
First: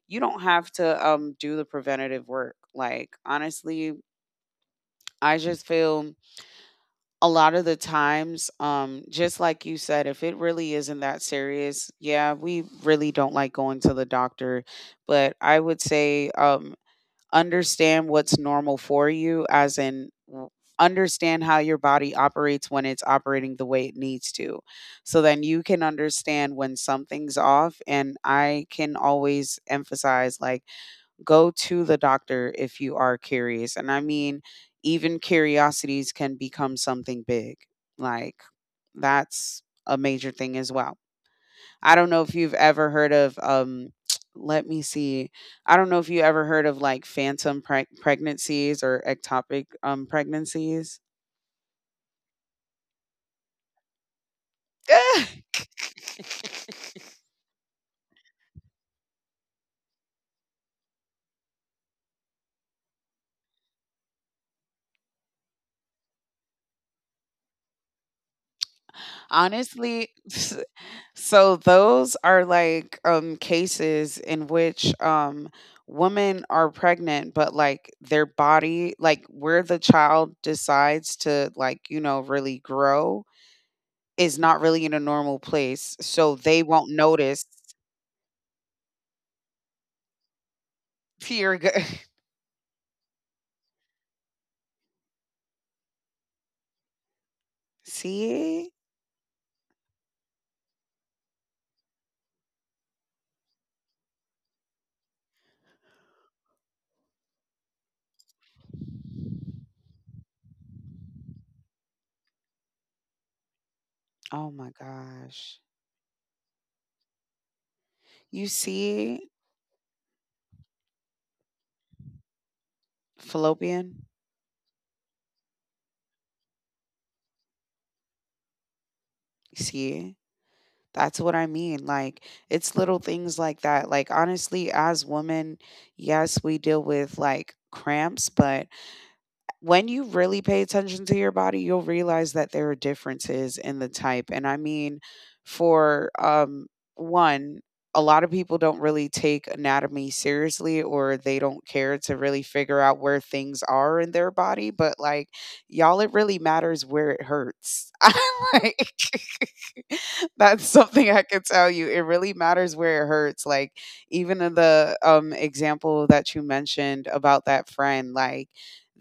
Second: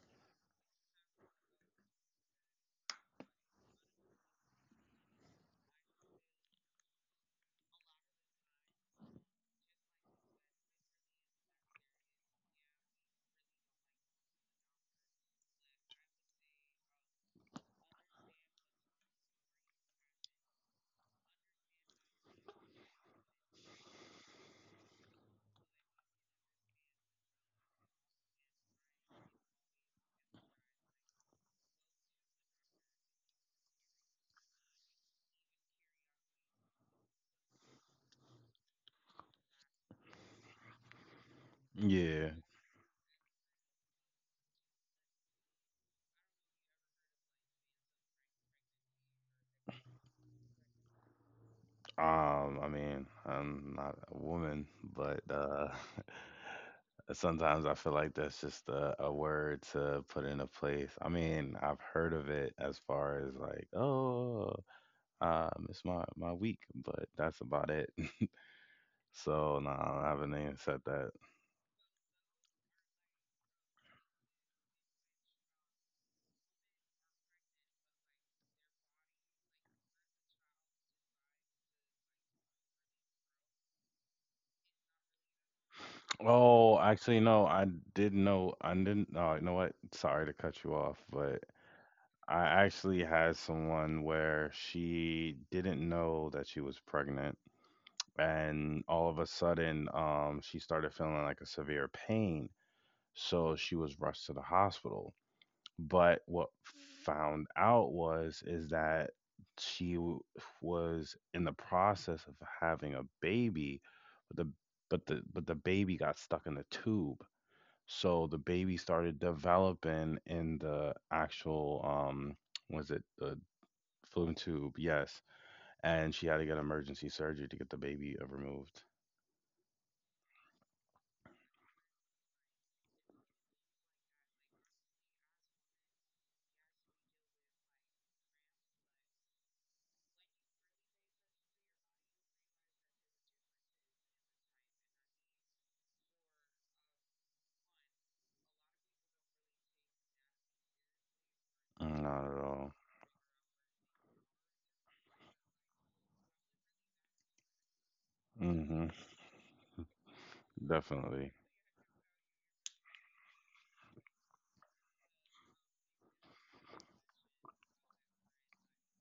S2: you don't have to um do the preventative work. Like honestly, I just feel a lot of the times, um, just like you said, if it really isn't that serious, yeah, we really don't like going to the doctor. But I would say um, understand what's normal for you, as in w- understand how your body operates when it's operating the way it needs to. So then you can understand when something's off. And I can always emphasize, like, go to the doctor if you are curious. And I mean, even curiosities can become something big. Like, that's a major thing as well. I don't know if
S1: Yeah.
S2: you've ever heard of, um, let me see. I don't know if you ever heard of like phantom preg- pregnancies or ectopic um, pregnancies.
S1: Um, I mean, I'm not a woman, but uh sometimes I feel like that's just a, a word to put in a place. I mean, I've heard of it as far as like, oh, uh, miss my my week, but that's about it. So no,
S2: Honestly,
S1: I haven't even said that.
S2: so those are like um cases in which um women are pregnant but like their body like where the child decides to like you know really grow is not really in a normal place so they
S1: Oh,
S2: won't
S1: actually,
S2: notice.
S1: no, I did know. I didn't. Oh, you know what? Sorry to cut you off, but
S2: fear go-
S1: I actually had someone where she didn't know that she was pregnant,
S2: see.
S1: and all of a sudden, um, she started feeling like a severe pain. So she was rushed to the hospital. But what found out was is that she w- was in the process of having a baby, but
S2: Oh
S1: the
S2: my
S1: but the but the
S2: gosh.
S1: baby got stuck in the tube. So the
S2: You
S1: baby started
S2: see?
S1: developing in the actual um was it the
S2: Fallopian.
S1: Falloon tube, yes, and she had to get emergency surgery to get the baby uh, removed.
S2: You see? That's what I mean. Like, it's little things like that. Like, honestly, as women, yes, we deal with like cramps, but when you really pay attention to your body, you'll realize that there are differences in the type. And I mean, for um, one, a lot of people don't really take anatomy seriously or they don't care
S1: Mm,
S2: to
S1: not
S2: really
S1: at all.
S2: figure out where things are in their body. But, like, y'all, it really matters where it hurts.
S1: Hmm.
S2: like. That's something I
S1: Definitely.
S2: could tell you. It really matters where it hurts. Like even in the um example that you mentioned about that friend, like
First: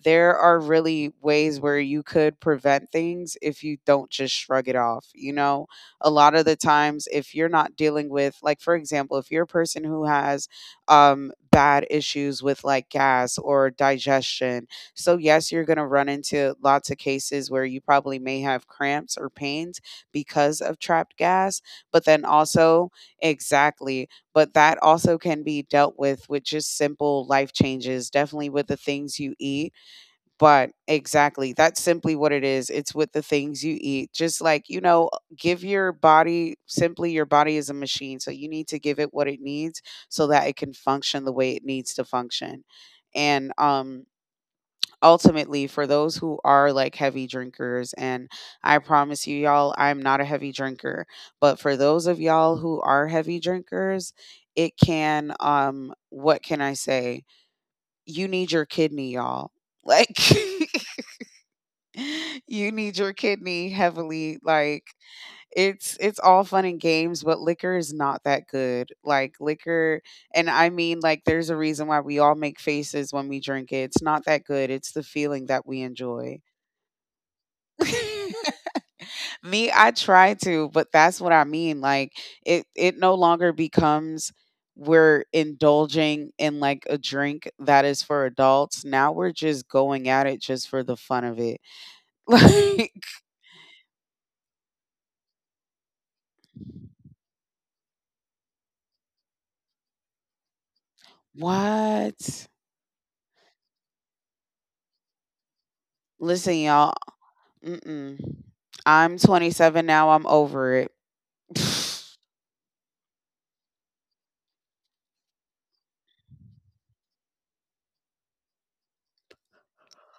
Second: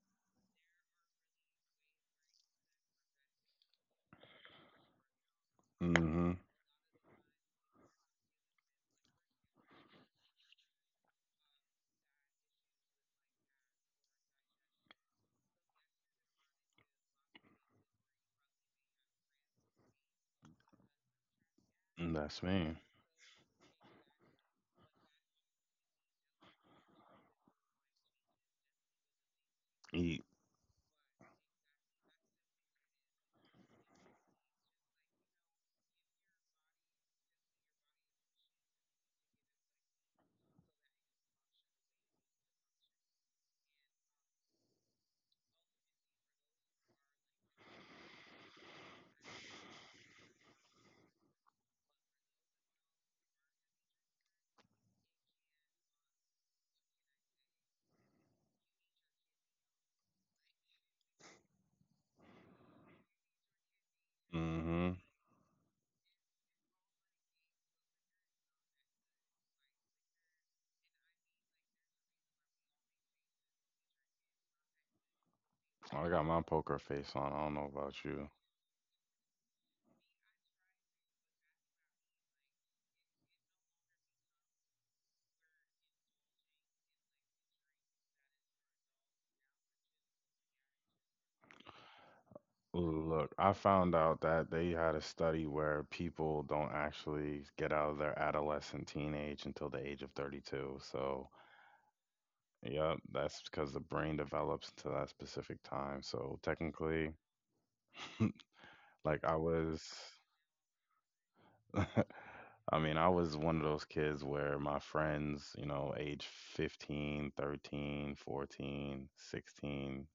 S2: there are really ways where you could prevent things if you don't just shrug it off. You know, a
S1: Hmm.
S2: lot of the times if you're not dealing with like, for example, if you're a person who has um bad issues with like gas or digestion, so yes, you're going to run into lots of cases where you probably may have cramps or pains because of trapped gas, but then
S1: That's me.
S2: also exactly, but that also can be dealt with with just simple life changes, definitely with the things you eat.
S1: Eat.
S2: But exactly, that's simply what it is. It's with the things you eat. Just like, you know, give your body simply your body is a machine, so you need to give it what it needs so that it can function the way it needs to function. And um ultimately for those who are like heavy drinkers, and I promise you y'all, I'm not a heavy drinker, but for those of y'all who are heavy drinkers, it can um what can I say, you need your kidney, y'all, like you need your kidney heavily. Like
S1: Hmm.
S2: it's it's all fun and games, but liquor is not that good. Like liquor, and I mean, like, there's a reason why we all make faces when we drink it. It's not that good. It's the feeling that we
S1: I got
S2: enjoy.
S1: my poker face on. I don't know about you.
S2: Me, I try to, but that's what I mean. Like, it it no longer becomes we're indulging in like a drink that is for adults. Now we're just going at it just for the fun of it. Like
S1: Look, I found out that they had a study where people don't actually get out of their adolescent teenage until the age of thirty-two. So,
S2: what?
S1: yep, that's because the brain develops to that specific time. So,
S2: Listen, y'all.
S1: technically,
S2: Mm-mm. I'm
S1: like I was
S2: twenty-seven now. I'm over it.
S1: I mean, I was one of those kids where my friends, you know, age fifteen, thirteen, fourteen, sixteen,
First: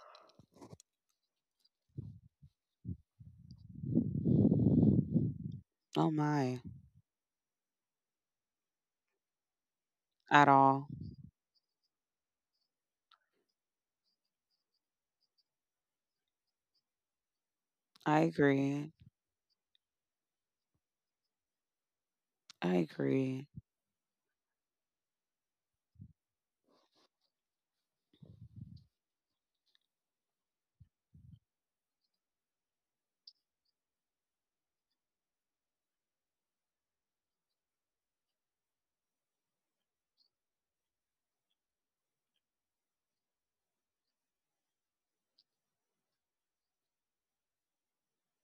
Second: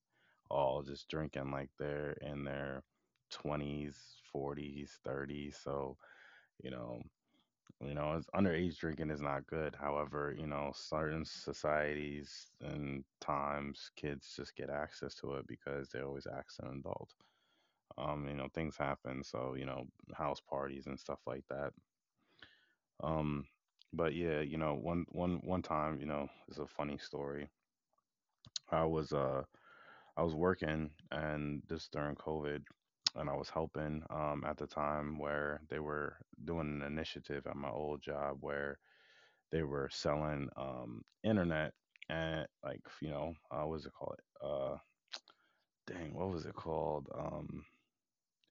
S1: all just drinking like they're in their twenties, forties, thirties. So,
S2: Oh my.
S1: you know, you know, it's, underage drinking is not good. However, you
S2: At
S1: know,
S2: all.
S1: certain societies and times kids just get access to it because they always ask an adult. Um,
S2: I
S1: you know, things
S2: agree.
S1: happen. So, you know, house parties and stuff like that
S2: I
S1: um,
S2: agree.
S1: but yeah, you know, one one one time, you know, it's a funny story. I was uh I was working and this during COVID and I was helping um at the time where they were doing an initiative at my old job where they were selling um internet and like, you know, uh what was it called? Uh dang, what was it called? Um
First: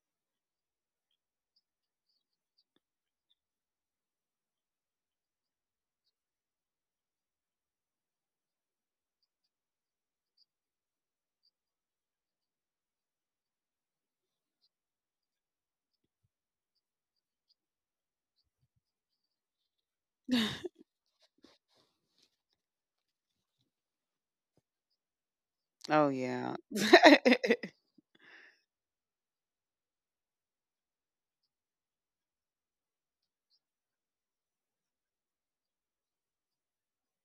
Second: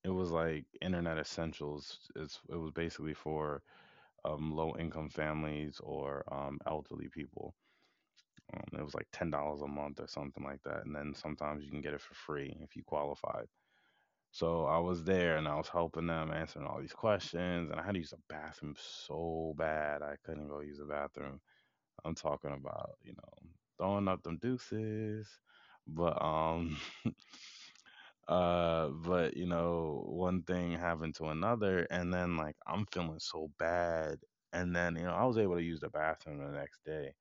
S1: it was like internet essentials. It's it was basically for um low income families or um elderly people. Um, it was like ten dollars a month or something like that, and then sometimes you can get it for free if you qualified. So I was there and I was helping them answering all these questions, and I had to use the bathroom so bad I couldn't go use the bathroom. I'm talking about you know throwing up them deuces,
S2: Oh
S1: but
S2: yeah.
S1: um uh but you know one thing happened to another, and then like I'm feeling so bad, and then you know I was able to use the bathroom the next day.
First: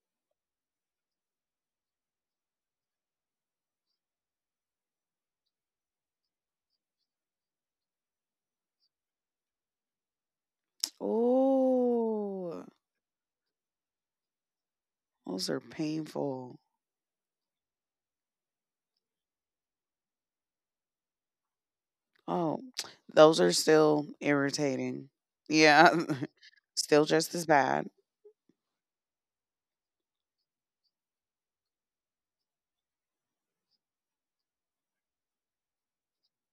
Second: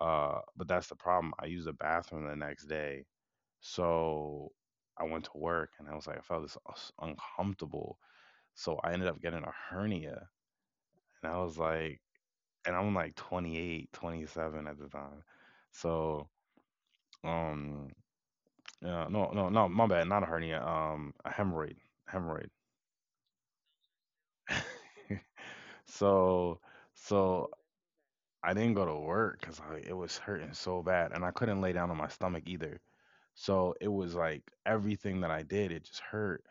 S1: Uh, but that's the problem. I used the bathroom the next day. So I went to work and I was like, I felt this us- uncomfortable. So I ended up getting a hernia. And I was like,
S2: Ooh.
S1: and I'm like twenty-eight, twenty-seven at the time.
S2: Those are
S1: So,
S2: painful.
S1: um, yeah, no, no, no, my bad, not a hernia, um, a hemorrhoid, hemorrhoid.
S2: Oh, those are still irritating. Yeah,
S1: So,
S2: still just as
S1: so
S2: bad.
S1: I didn't go to work because it was hurting so bad, and I couldn't lay down on my stomach either. So it was like everything that I did, it just hurt.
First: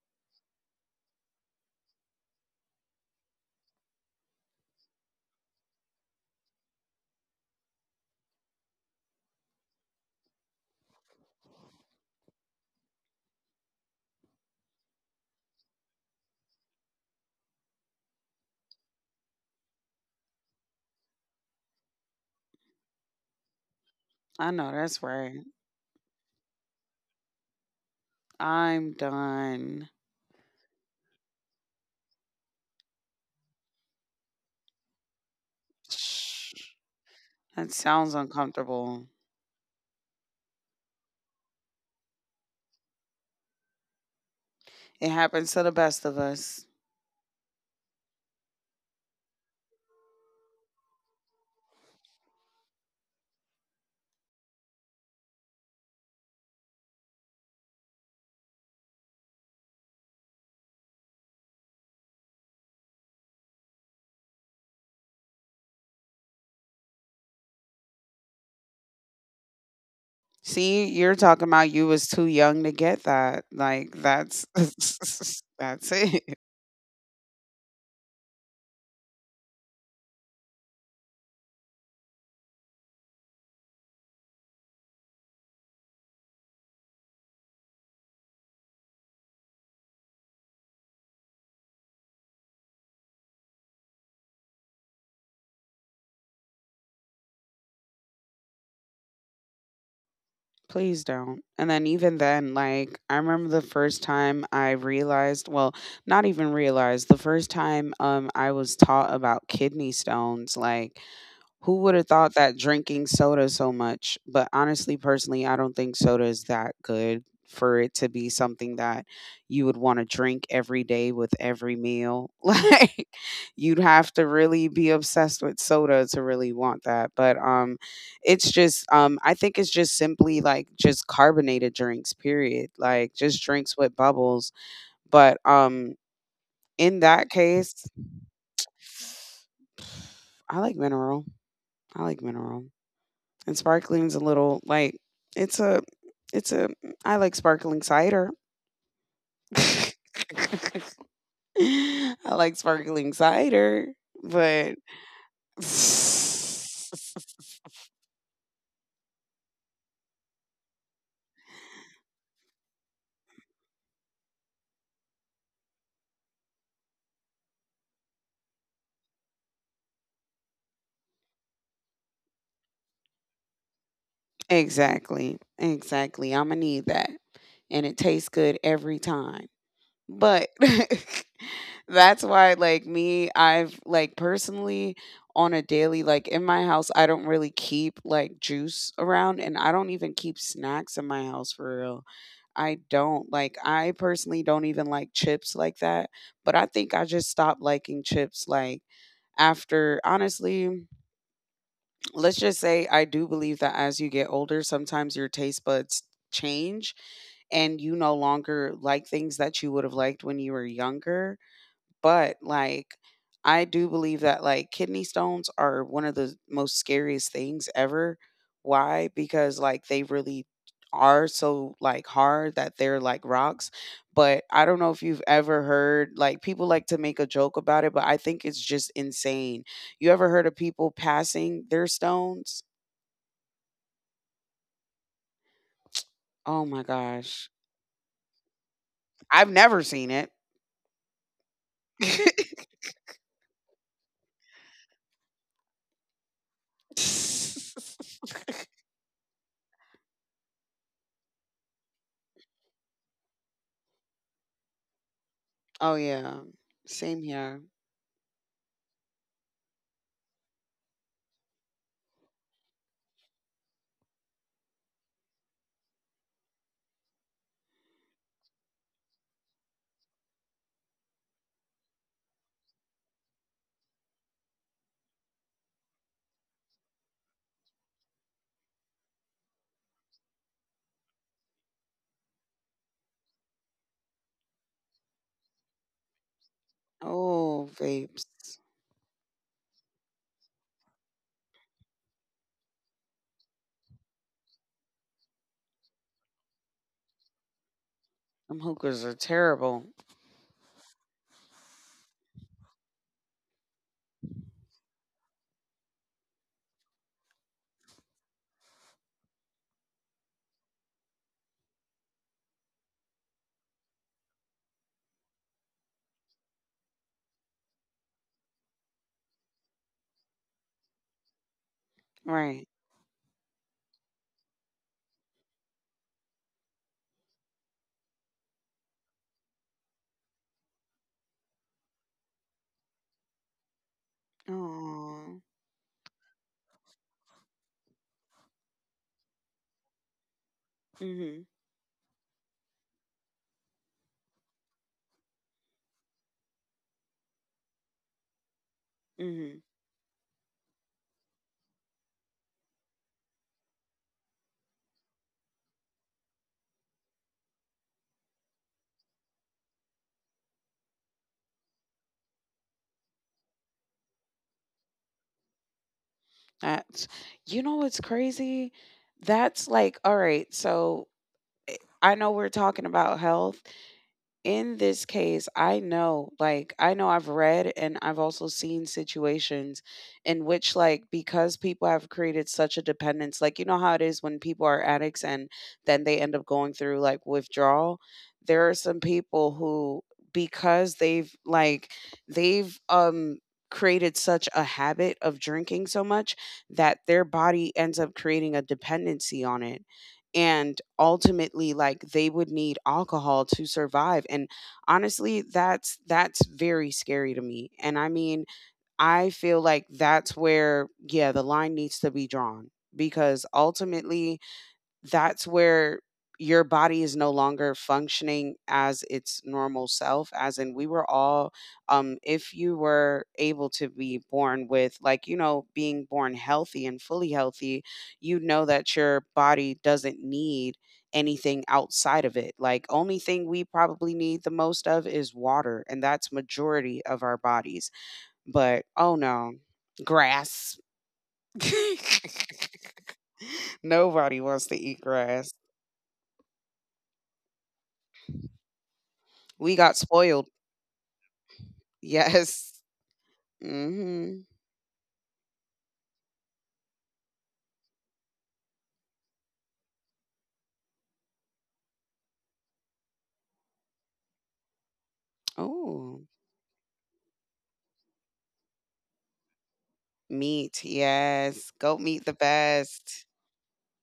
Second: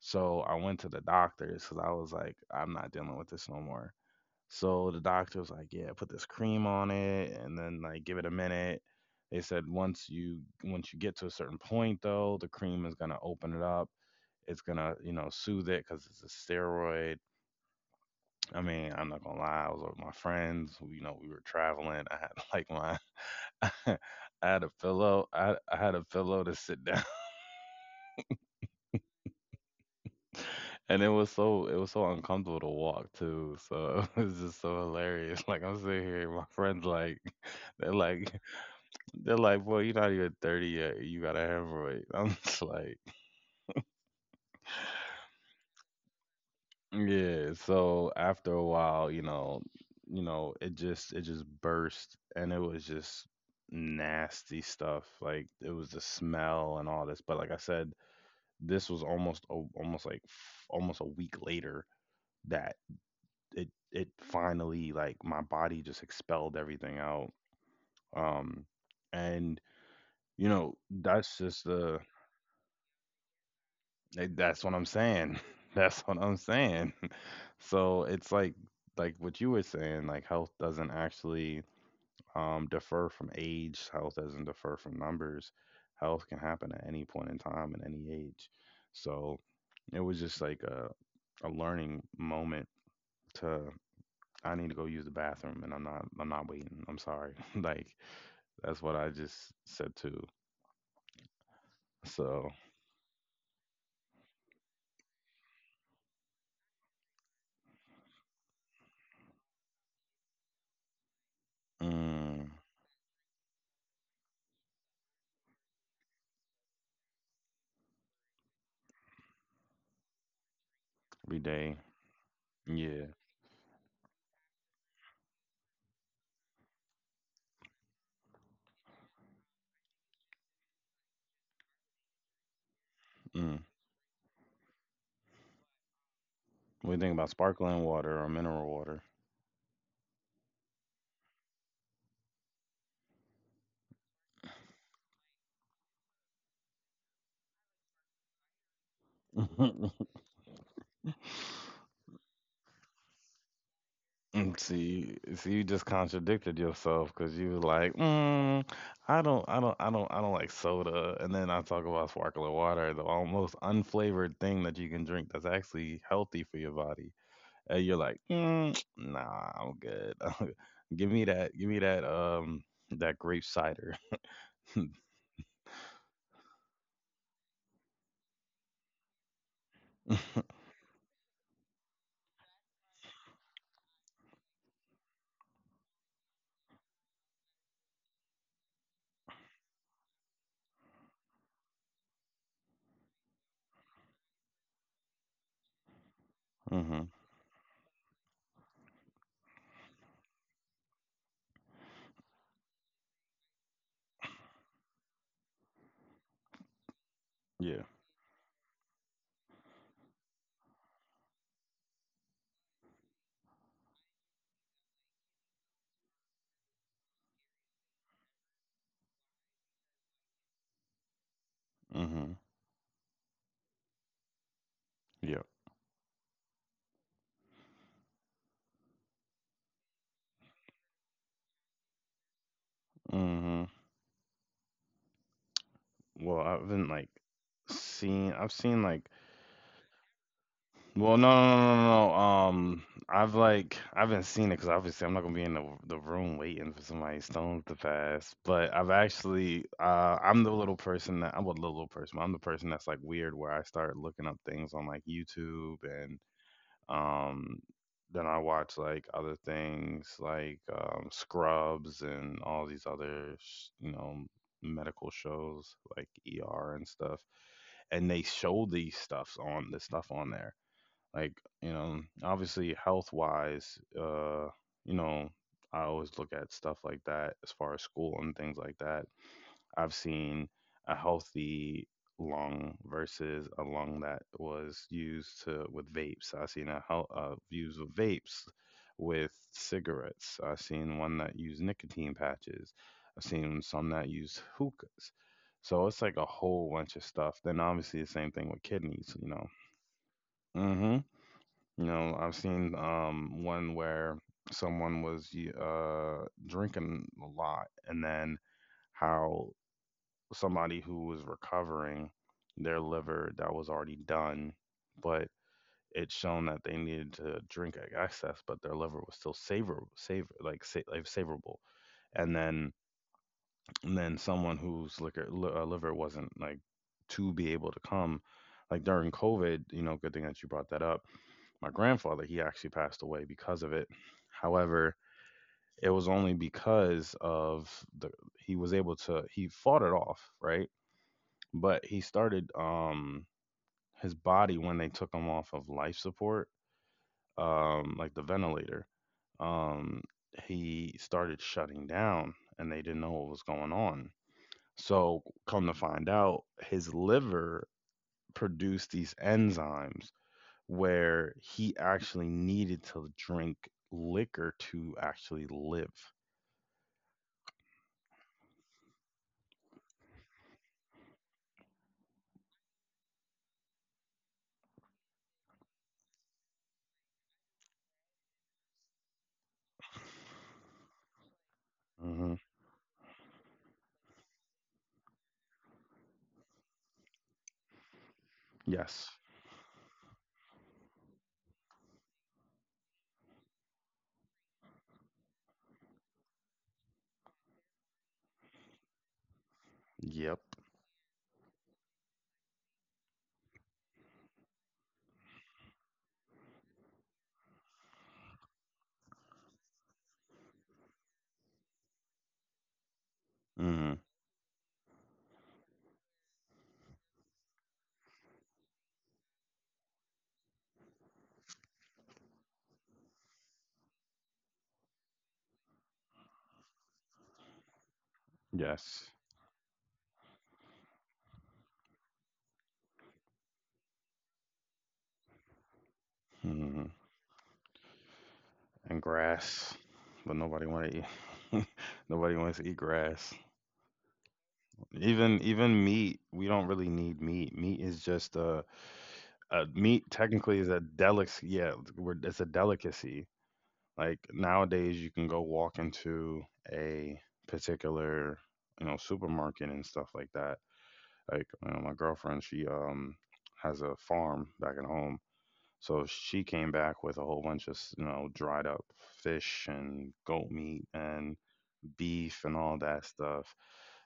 S1: So I went to the doctors because I was like, I'm not dealing with this no more. So the doctor was like, yeah, put this cream on it and then like give it a minute. They said once you once you get to a certain point though, the cream is gonna open it up. It's gonna, you know, soothe it because it's a steroid. I mean, I'm not gonna lie, I was with my friends. Who, you know, we were traveling. I had like my I
S2: I
S1: had a
S2: know that's
S1: pillow.
S2: right.
S1: I, I had a pillow to sit down.
S2: I'm done.
S1: And it was so it was so uncomfortable to walk too. So it was just so hilarious. Like I'm sitting here, my
S2: Shh.
S1: friends like
S2: That
S1: they're
S2: sounds
S1: like
S2: uncomfortable.
S1: they're like, boy, you're not even thirty yet. You got a hemorrhoid. I'm just like,
S2: It happens to the best of us.
S1: yeah. So after a while, you know, you know, it just it just burst and it was just nasty stuff. Like it was the smell and all this. But like I said, this was almost a, almost like f- almost a week later that it it finally like my body just expelled everything out. Um, and you know
S2: See, you're
S1: that's
S2: talking
S1: just
S2: about you
S1: the
S2: was too young to get that. Like
S1: like,
S2: that's
S1: that's what I'm saying.
S2: that's
S1: That's what
S2: it.
S1: I'm saying. So it's like like what you were saying, like health doesn't actually um, defer from age. Health doesn't defer from numbers. Health can happen at any point in time and any age. So it was just like a, a learning moment to I need to go use the bathroom and I'm not I'm not waiting. I'm sorry. like that's what I just said too.
S2: Please don't. And then even
S1: So,
S2: then, like, I remember the first time I realized, well, not even realized, the first time um I was taught about kidney stones, like, who would have thought
S1: mm,
S2: that drinking soda so much? But honestly, personally, I don't think soda is that good for it to be something that you would want to drink every day with
S1: every day,
S2: every meal.
S1: yeah.
S2: Like, you'd have to really be obsessed with soda to really want that. But um it's just um I think it's just simply like just carbonated drinks, period. Like just
S1: Mm.
S2: drinks with bubbles. But um
S1: What do you
S2: in
S1: think about
S2: that
S1: sparkling
S2: case,
S1: water or mineral water?
S2: I like mineral. I like mineral. And sparkling's a little like, it's a it's a I like sparkling cider. I like sparkling cider, but
S1: see, see, you just contradicted yourself because you was like, mm, I don't, I don't, I don't, I don't like soda, and then I talk about sparkling water, the almost unflavored thing that you can drink that's actually healthy for your body, and you're like, mm, nah, I'm good. give me that, give me that, um, that grape cider.
S2: exactly, exactly. I'm gonna need that, and it tastes good every time. But that's why like me, I've like personally, on a daily, like, in my house, I don't really keep like juice around, and I don't even keep snacks in my house for real. I don't like, I personally don't even like chips like that, but I think I
S1: Hmm.
S2: just stopped liking chips like after honestly, let's just say I do believe that as you get older, sometimes your taste buds change, and
S1: Yeah.
S2: you no longer like things that you would have liked when you were younger. But, like, I do believe that, like, kidney stones are one of the most scariest things ever. Why? Because, like, they really are so, like,
S1: Mhm.
S2: hard that they're like rocks. But I don't know if you've
S1: Yeah.
S2: ever heard, like, people like to make a joke about it, but I think it's just insane. You ever heard of people passing their stones?
S1: Mhm. Well, I
S2: Oh my
S1: haven't like
S2: gosh.
S1: seen. I've seen like.
S2: I've never seen it.
S1: Well, no, no, no, no, no. no. Um, I've like I haven't seen it because obviously I'm not gonna be in the the room waiting for somebody's stones to pass. But I've actually uh I'm the little person that I'm a little person. I'm the person that's like weird where I start looking up things on like YouTube
S2: Oh
S1: and
S2: yeah. Same
S1: Um,
S2: here.
S1: then I watch like other things like um, Scrubs and all these other, sh- you know, medical shows like E R and stuff. And they show these stuffs on the stuff on there. Like, you know, obviously health wise, uh, you know, I always look at stuff like that as far as school and things like that. I've seen a healthy lung versus a lung that was used to with vapes. I've seen a hel- uh,
S2: Oh,
S1: views of
S2: vapes.
S1: vapes with cigarettes. I've seen one that used nicotine patches. I've seen some that use hookahs. So it's like a whole bunch of stuff. Then obviously the same thing with
S2: Them hookers
S1: kidneys.
S2: are
S1: You know.
S2: terrible.
S1: Hmm. You know, I've seen um one where someone was y- uh drinking a lot and then how somebody who was recovering their liver that was already done, but it shown that they needed to drink excess, but their liver was still savor savor like sa- like savorable, and then
S2: Right.
S1: and then someone whose liquor li- uh, liver wasn't like to be able to come. Like during COVID, you know, good thing that you brought that up. My grandfather, he actually passed away because of it. However,
S2: Oh.
S1: it was only because of the he was able to he fought it off, right?
S2: Mhm.
S1: But he started um his body when they took him off of life support, um like the ventilator,
S2: Mhm.
S1: um he started shutting down, and they didn't know what was going on. So come to find out, his liver produced these enzymes where he actually needed to drink liquor to actually live.
S2: That's, you know what's crazy? That's like, all right, so I know we're talking about health, in this case, I know, like, I know I've read and I've also seen situations in which, like, because people have
S1: Hmm.
S2: created such a dependence, like, you know how it is when people are addicts and then they end up going through like withdrawal. There are some
S1: Yes.
S2: people who, because they've like, they've, um, created such a habit of drinking so much that their body ends up creating a dependency on it,
S1: Yep.
S2: and ultimately like they would need alcohol to survive. And honestly, that's that's very scary to me. And I mean, I feel like that's where, yeah, the line needs to be drawn, because
S1: Hmm.
S2: ultimately that's where your body is no longer functioning as its normal self, as in, we were all um if you were able to be born with, like, you know, being born healthy and fully healthy, you know that
S1: Yes.
S2: your body doesn't need anything outside of it. Like, only thing we probably need the most of is water, and that's
S1: Mhm.
S2: majority of our bodies. But
S1: And
S2: oh no,
S1: grass, but nobody
S2: grass.
S1: want to eat. Nobody wants to eat grass.
S2: Nobody wants to eat
S1: Even
S2: grass.
S1: even meat, we don't really need meat. Meat is just a, a
S2: We got
S1: meat.
S2: spoiled.
S1: Technically, is a delic. Yeah, we're, it's a
S2: Yes.
S1: delicacy. Like
S2: Hmm.
S1: nowadays, you can go walk into a particular, you know, supermarket and stuff like that. Like, you know, my girlfriend, she um has a farm back at home. So
S2: Oh,
S1: she came back with a whole bunch of, s- you know, dried up fish and goat meat
S2: meat.
S1: and
S2: Yes. Goat meat, the
S1: beef and all that
S2: best.
S1: stuff.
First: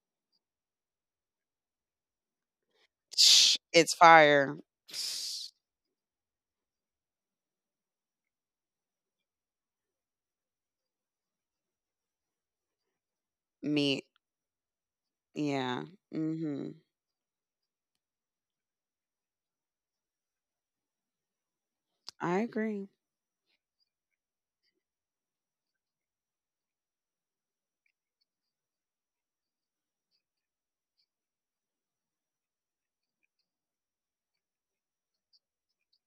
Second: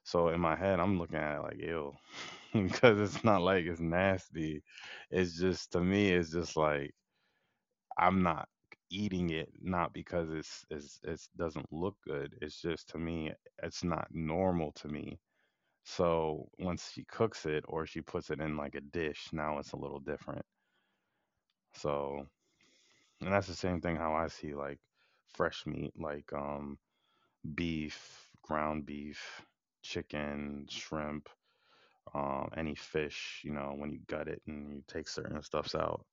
S1: So in my head, I'm looking at it like ew, because it's not
S2: Shh,
S1: like it's
S2: it's fire.
S1: nasty. It's
S2: Shh,
S1: just to me, it's just like I'm not eating it, not because it's it's it doesn't look good. It's just to me, it's
S2: meat.
S1: not normal to me.
S2: Yeah.
S1: So
S2: Hmm.
S1: once she cooks it or she puts it in like a dish, now it's a little different. So
S2: I agree.
S1: and that's the same thing how I see, like, fresh meat, like, um beef, ground beef, chicken, shrimp. Um, any fish, you know, when you gut it and you take certain stuffs out,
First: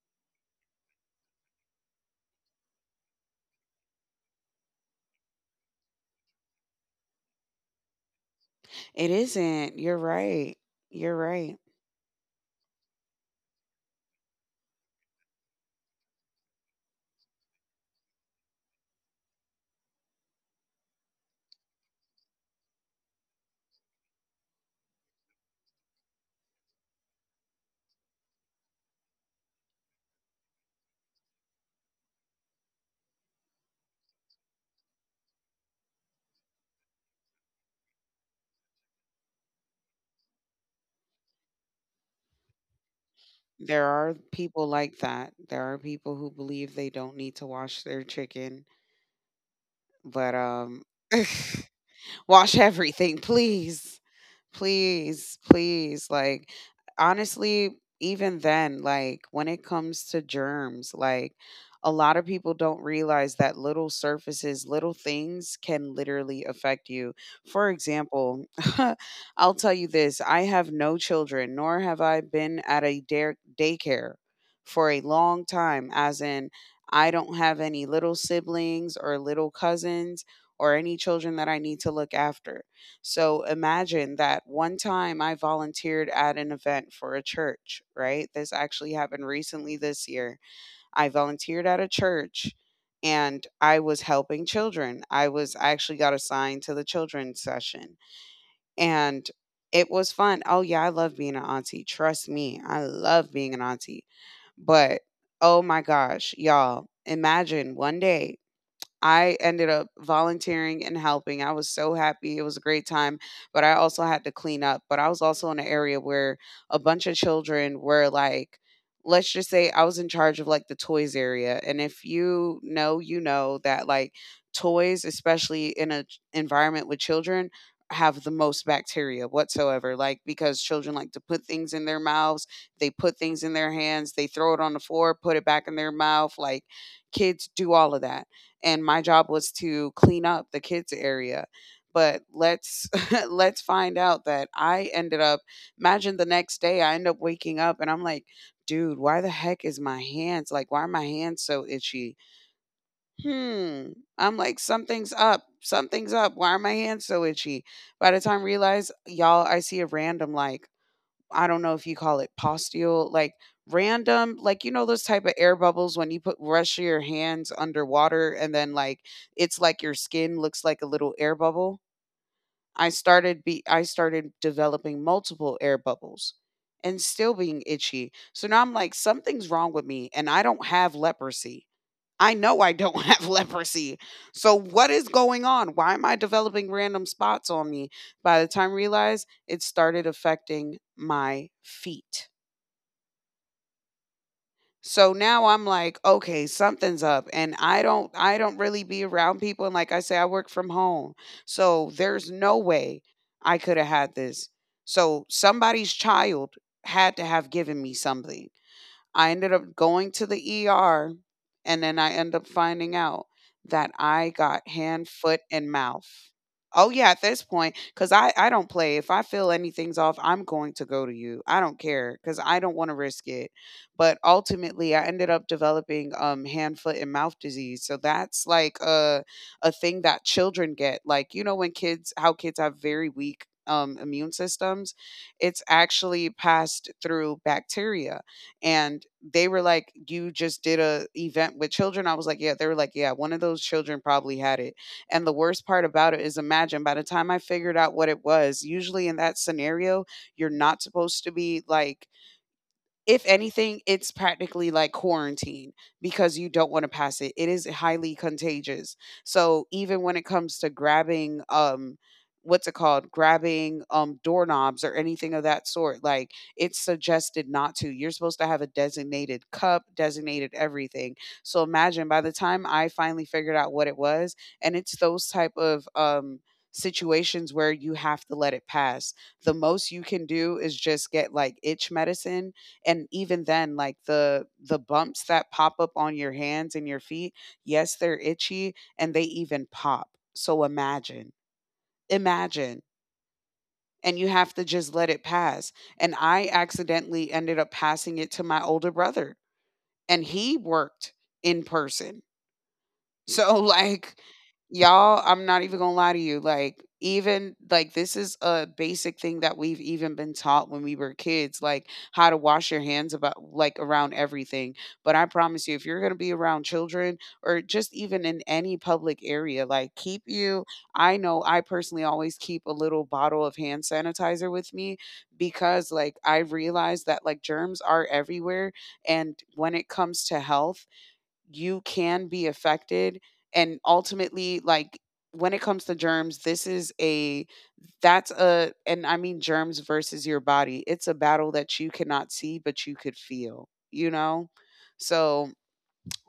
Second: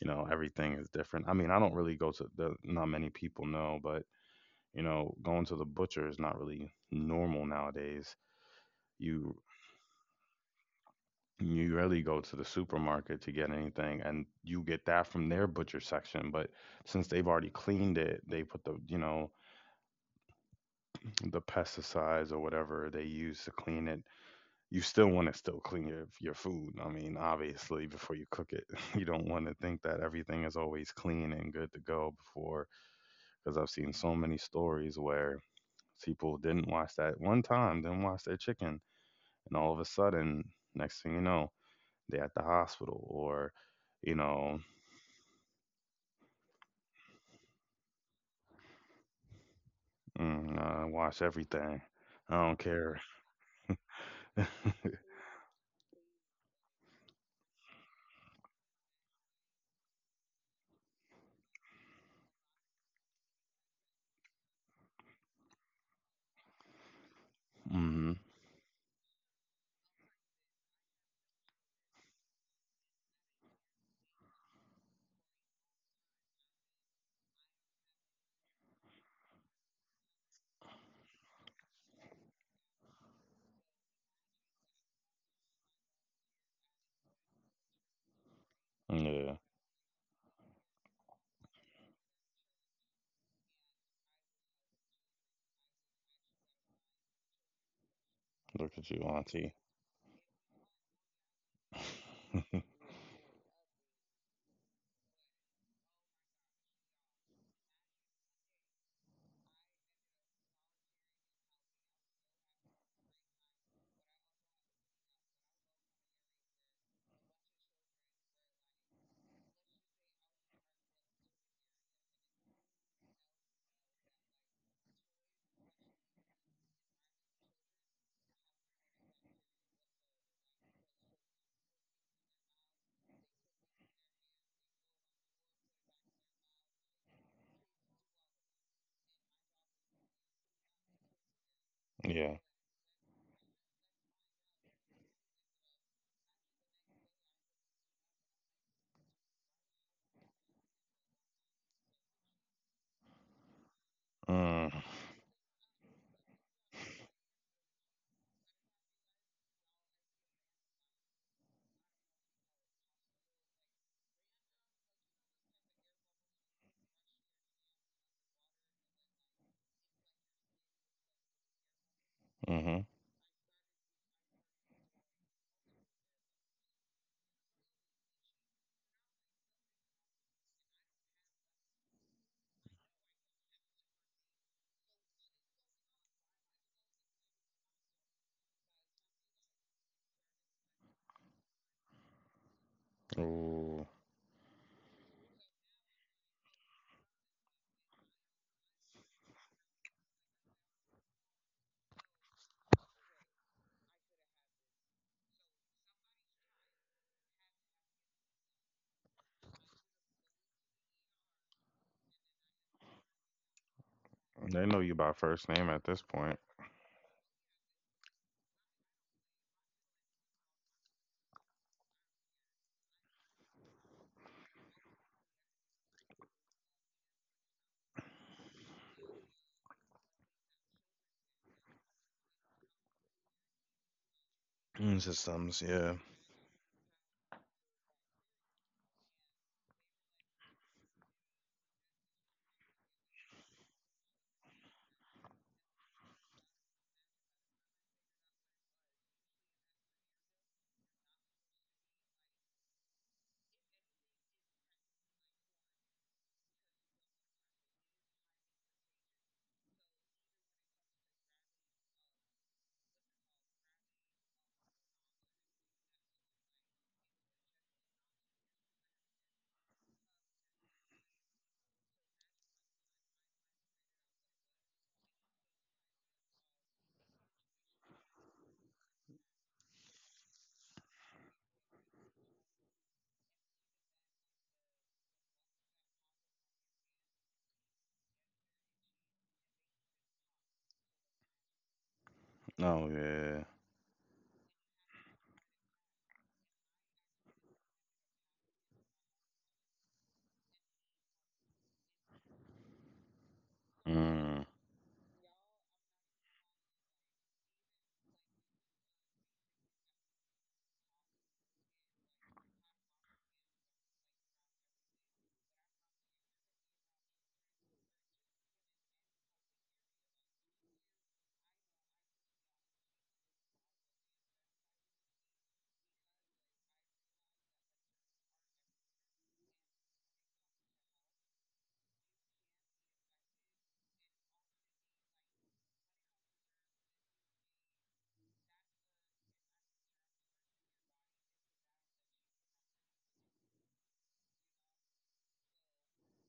S1: you know, everything is different. I mean, I don't really go to the, not many people know, but, you know, going to the butcher is not really normal nowadays.
S2: It
S1: You
S2: isn't. You're right. You're right.
S1: you rarely go to the supermarket to get anything, and you get that from their butcher section. But since they've already cleaned it, they put the, you know, the pesticides or whatever they use to clean it, you still want to still clean your your food. I mean, obviously, before you cook it, you don't want to think that everything is always clean and good to go before, because I've seen so many stories where people didn't wash that one time, didn't wash their chicken, and all of a sudden, next thing you know, they're at the hospital or,
S2: There are
S1: you
S2: people
S1: know,
S2: like that. There are people who believe they don't need to wash their chicken, but
S1: mm,
S2: um
S1: I wash everything. I
S2: wash
S1: don't care.
S2: everything, please. Please, please. Like, honestly, even then, like, when it comes to germs, like, a lot of people don't realize that little surfaces, little things can literally affect you. For
S1: Hmm.
S2: example, I'll tell you this, I have no children, nor have I been at a dare- daycare for a long time, as in, I don't have any little siblings or little cousins or any children that I need to look after. So imagine that one time I volunteered at an event for a church, right? This actually happened
S1: Yeah,
S2: recently this year. I volunteered at a church and I was helping children. I was, I actually got assigned to the children's session,
S1: look at you,
S2: and
S1: auntie.
S2: it was fun. Oh yeah, I love being an auntie. Trust me, I love being an auntie. But oh my gosh, y'all, imagine one day I ended up volunteering and helping. I was so happy. It was a great time, but I also had to clean up. But I was also in an area where a bunch of children were like, let's just say I was in charge of like the toys area. And if you know, you know that like toys, especially in an environment with children, have the most bacteria whatsoever. Like, because children like to put things in their mouths, they put things in their hands, they throw it on the floor, put it back in their mouth. Like, kids do all of that, and my job was to clean up the kids area. But
S1: Yeah.
S2: let's let's find out that I ended up, imagine the next day I end up waking up and I'm like, dude, why the heck is my hands, like, why are my hands so itchy? Hmm. I'm like,
S1: Mm.
S2: something's up, something's up, why are my hands so itchy? By the time I realize, y'all, I see a random like, I don't know if you call it postule, like random, like, you know those type of air bubbles when you put rush your hands underwater and then like it's like your skin looks like a little air bubble. I
S1: Mm-hmm.
S2: started be, I started developing multiple air bubbles and still being itchy. So now I'm like, something's wrong with me, and I don't have leprosy. I know I don't have leprosy. So what is going on? Why am I developing random spots on me? By the time I realized, it started affecting my feet.
S1: Ooh.
S2: So now I'm like, okay, something's up, and I don't, I don't really be around people, and like I say, I work from home. So there's no way I could have had this. So somebody's child had to have given me something. I ended up going to the E R, and then I end up finding out that I got
S1: They know you
S2: hand,
S1: by
S2: foot,
S1: first
S2: and
S1: name at
S2: mouth.
S1: this point.
S2: Oh yeah, at this point, because I I don't play. If I feel anything's off, I'm going to go to you. I don't care because I don't want to risk it. But ultimately, I ended up developing um hand, foot, and mouth disease. So that's like a a thing that children get. Like, you know when kids, how kids have very weak um immune systems,
S1: Mm,
S2: it's
S1: systems, yeah.
S2: actually passed through bacteria, and they were like, "You just did a event with children?" I was like, "Yeah." They were like, "Yeah, one of those children probably had it." And the worst part about it is, imagine by the time I figured out what it was, usually in that scenario, you're not supposed to be like, if anything, it's practically like quarantine because you don't want to pass it. It is highly contagious. So even when it comes to grabbing um what's it called? Grabbing um doorknobs or anything of that sort, like it's suggested not to. You're supposed to have a designated cup, designated everything. So imagine by the time I finally figured out what it was, and it's those type of um situations where you have to let it pass. The most you can do is just get like itch medicine. And even then, like the the bumps that pop up on your hands and your feet, yes, they're itchy and they even pop. So imagine. Imagine.
S1: Oh, yeah.
S2: And you have to just let it pass. And I accidentally ended up passing it to my older brother and he worked in person. So like
S1: Mm.
S2: y'all, I'm not even gonna lie to you. Like, even like this is a basic thing that we've even been taught when we were kids, like how to wash your hands about like around everything. But I promise you, if you're gonna be around children or just even in any public area, like keep you. I know I personally always keep a little bottle of hand sanitizer with me because like I realize that like germs are everywhere. And when it comes to health, you can be affected and ultimately like when it comes to germs, this is a that's a and I mean germs versus your body, it's a battle that you cannot see but you could feel, you know so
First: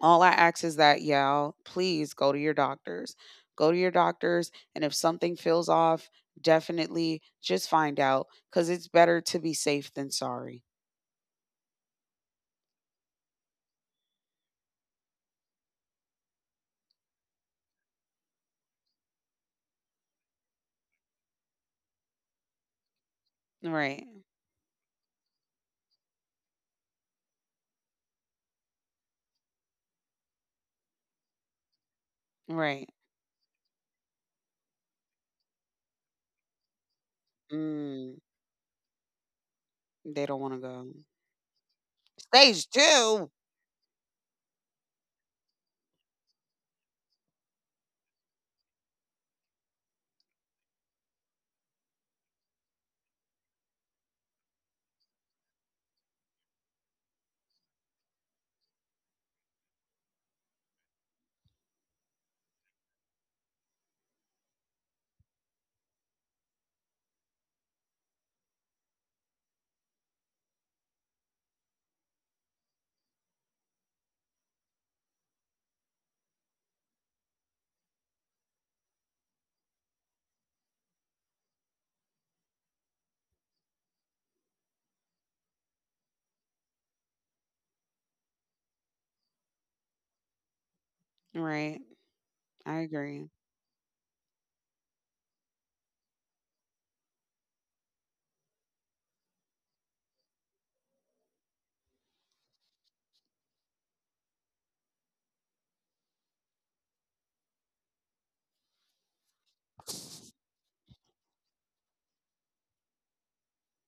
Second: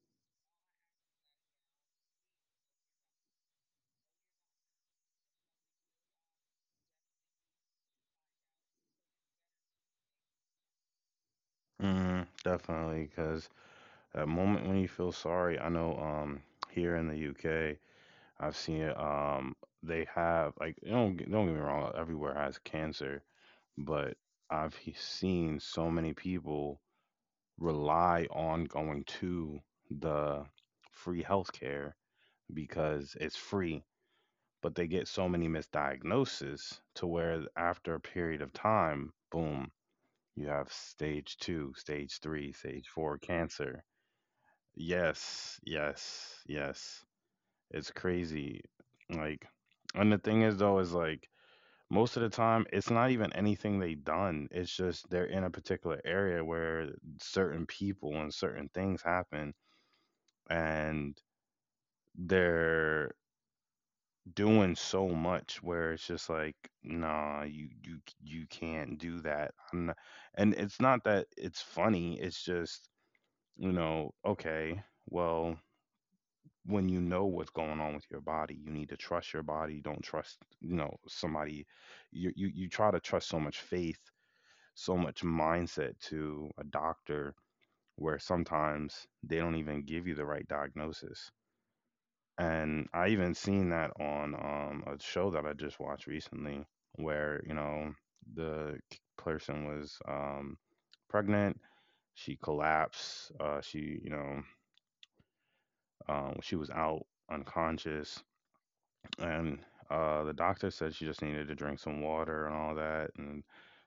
S2: all I ask is that y'all please go to your doctors. Go to your doctors and if something feels off, definitely just find out because it's better to be safe than sorry.
S1: Mm, definitely, because that moment when you feel sorry, I know um here in the U K, I've seen it. Um, they have like don't get- don't get me wrong, everywhere has cancer,
S2: Right.
S1: but I've he- seen so many people rely on going to the free healthcare
S2: Right.
S1: because it's free, but they get so many misdiagnoses to where after a
S2: mm,
S1: period of time, boom,
S2: they don't
S1: you
S2: want to
S1: have
S2: go.
S1: stage two, stage three,
S2: Stage
S1: stage four
S2: two.
S1: cancer. Yes, yes, yes. It's crazy. Like, and the thing is, though, is like most of the time, it's not even anything they done. It's just they're in a particular area where certain people and certain things happen, and they're doing so much where it's just like nah, you you you can't do that, I'm not, and it's not that it's funny, it's just, you know, okay, well, when you know what's going on with your body, you need to trust your body, you don't trust, you know, somebody, you you, you try to trust so much faith, so much mindset to a doctor where sometimes they don't even give you the right diagnosis.
S2: Right. I
S1: And I
S2: agree.
S1: even seen that on um a show that I just watched recently where, you know, the k- person was um pregnant. She collapsed, uh, she, you know, um she was out, unconscious, and uh, the doctor said she just needed to drink some water and all that. And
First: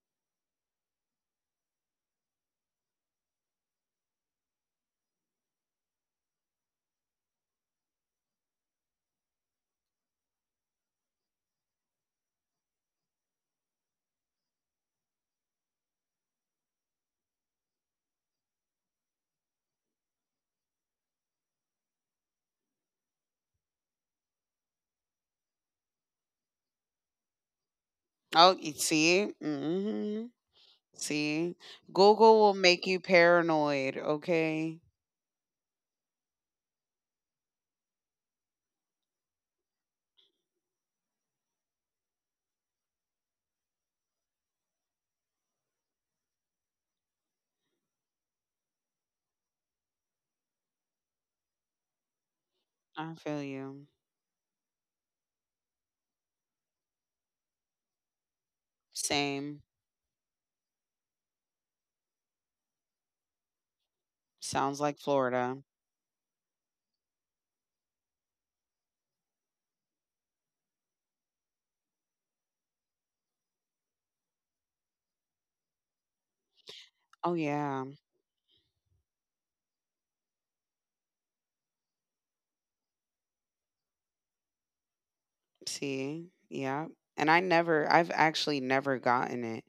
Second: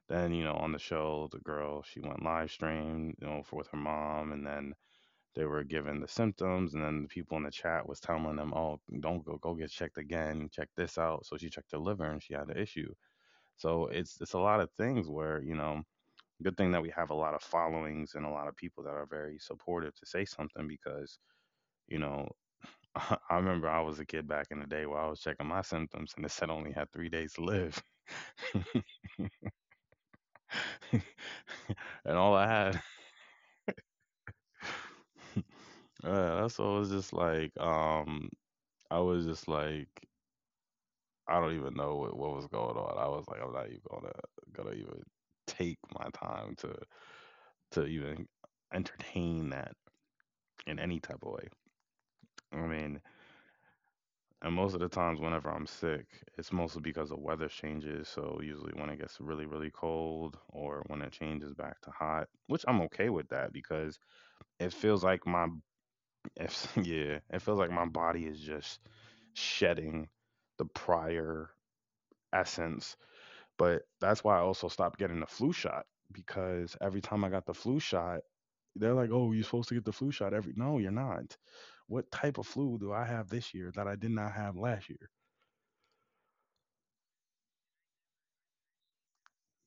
S1: then, you know, on the show, the girl, she went live stream, you know, for with her mom, and then they were given the symptoms, and then the people in the chat was telling them, "Oh, don't go, go get checked again. Check this out." So she checked her liver, and she had an issue. So it's it's a lot of things where, you know, good thing that we have a lot of followings and a lot of people that are very supportive to say something because you know. I remember I was a kid back in the day where I was checking my symptoms and it said I only had three days to live.
S2: Oh, you see? Mm-hmm. See?
S1: And all
S2: Google
S1: I
S2: will
S1: had,
S2: make you paranoid, okay?
S1: uh, that's what I was just like, um, I was just like, I don't even know what, what was going on. I was like, I'm not even gonna gonna even take my time to to even entertain that in any type of way. I mean,
S2: I feel you.
S1: and most of the times whenever I'm sick, it's mostly because the weather changes. So usually when it gets really,
S2: Same.
S1: really cold or when it changes back to hot, which I'm okay with that, because it
S2: Sounds
S1: feels
S2: like
S1: like my
S2: Florida.
S1: if yeah, it feels like my body is just shedding the prior essence. But that's why I also stopped getting the flu shot, because every time I
S2: Oh,
S1: got the flu
S2: yeah.
S1: shot, they're like, "Oh, you're supposed to get the flu shot every." No, you're not. What type of flu do I have this year that I did not have last year?
S2: See? Yeah. And I never I've actually never gotten it.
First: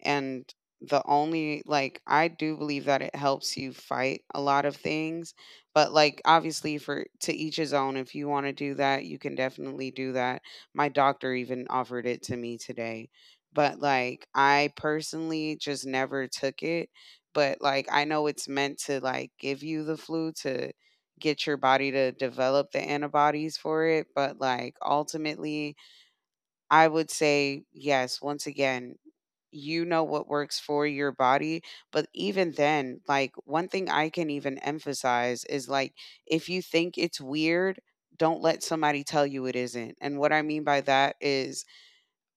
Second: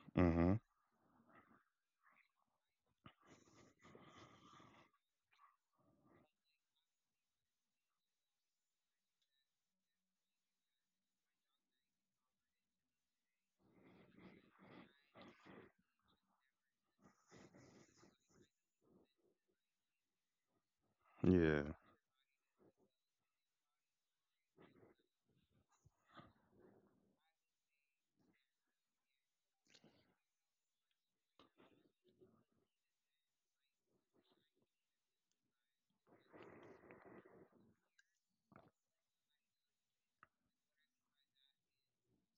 S2: And
S1: Mhm.
S2: the only, like, I do believe that it helps you fight a lot of things, but like obviously for to each his own, if you want to do that, you can definitely do that. My doctor even offered it to me today. But like I personally just never took it, but like I know it's meant to like give you the flu to get your
S1: Yeah.
S2: body to develop the antibodies for it. But like ultimately, I would say, yes, once again, you know what works for your body. But even then, like one thing I can even emphasize is like if you think it's weird, don't let somebody tell you it isn't. And what I mean by that is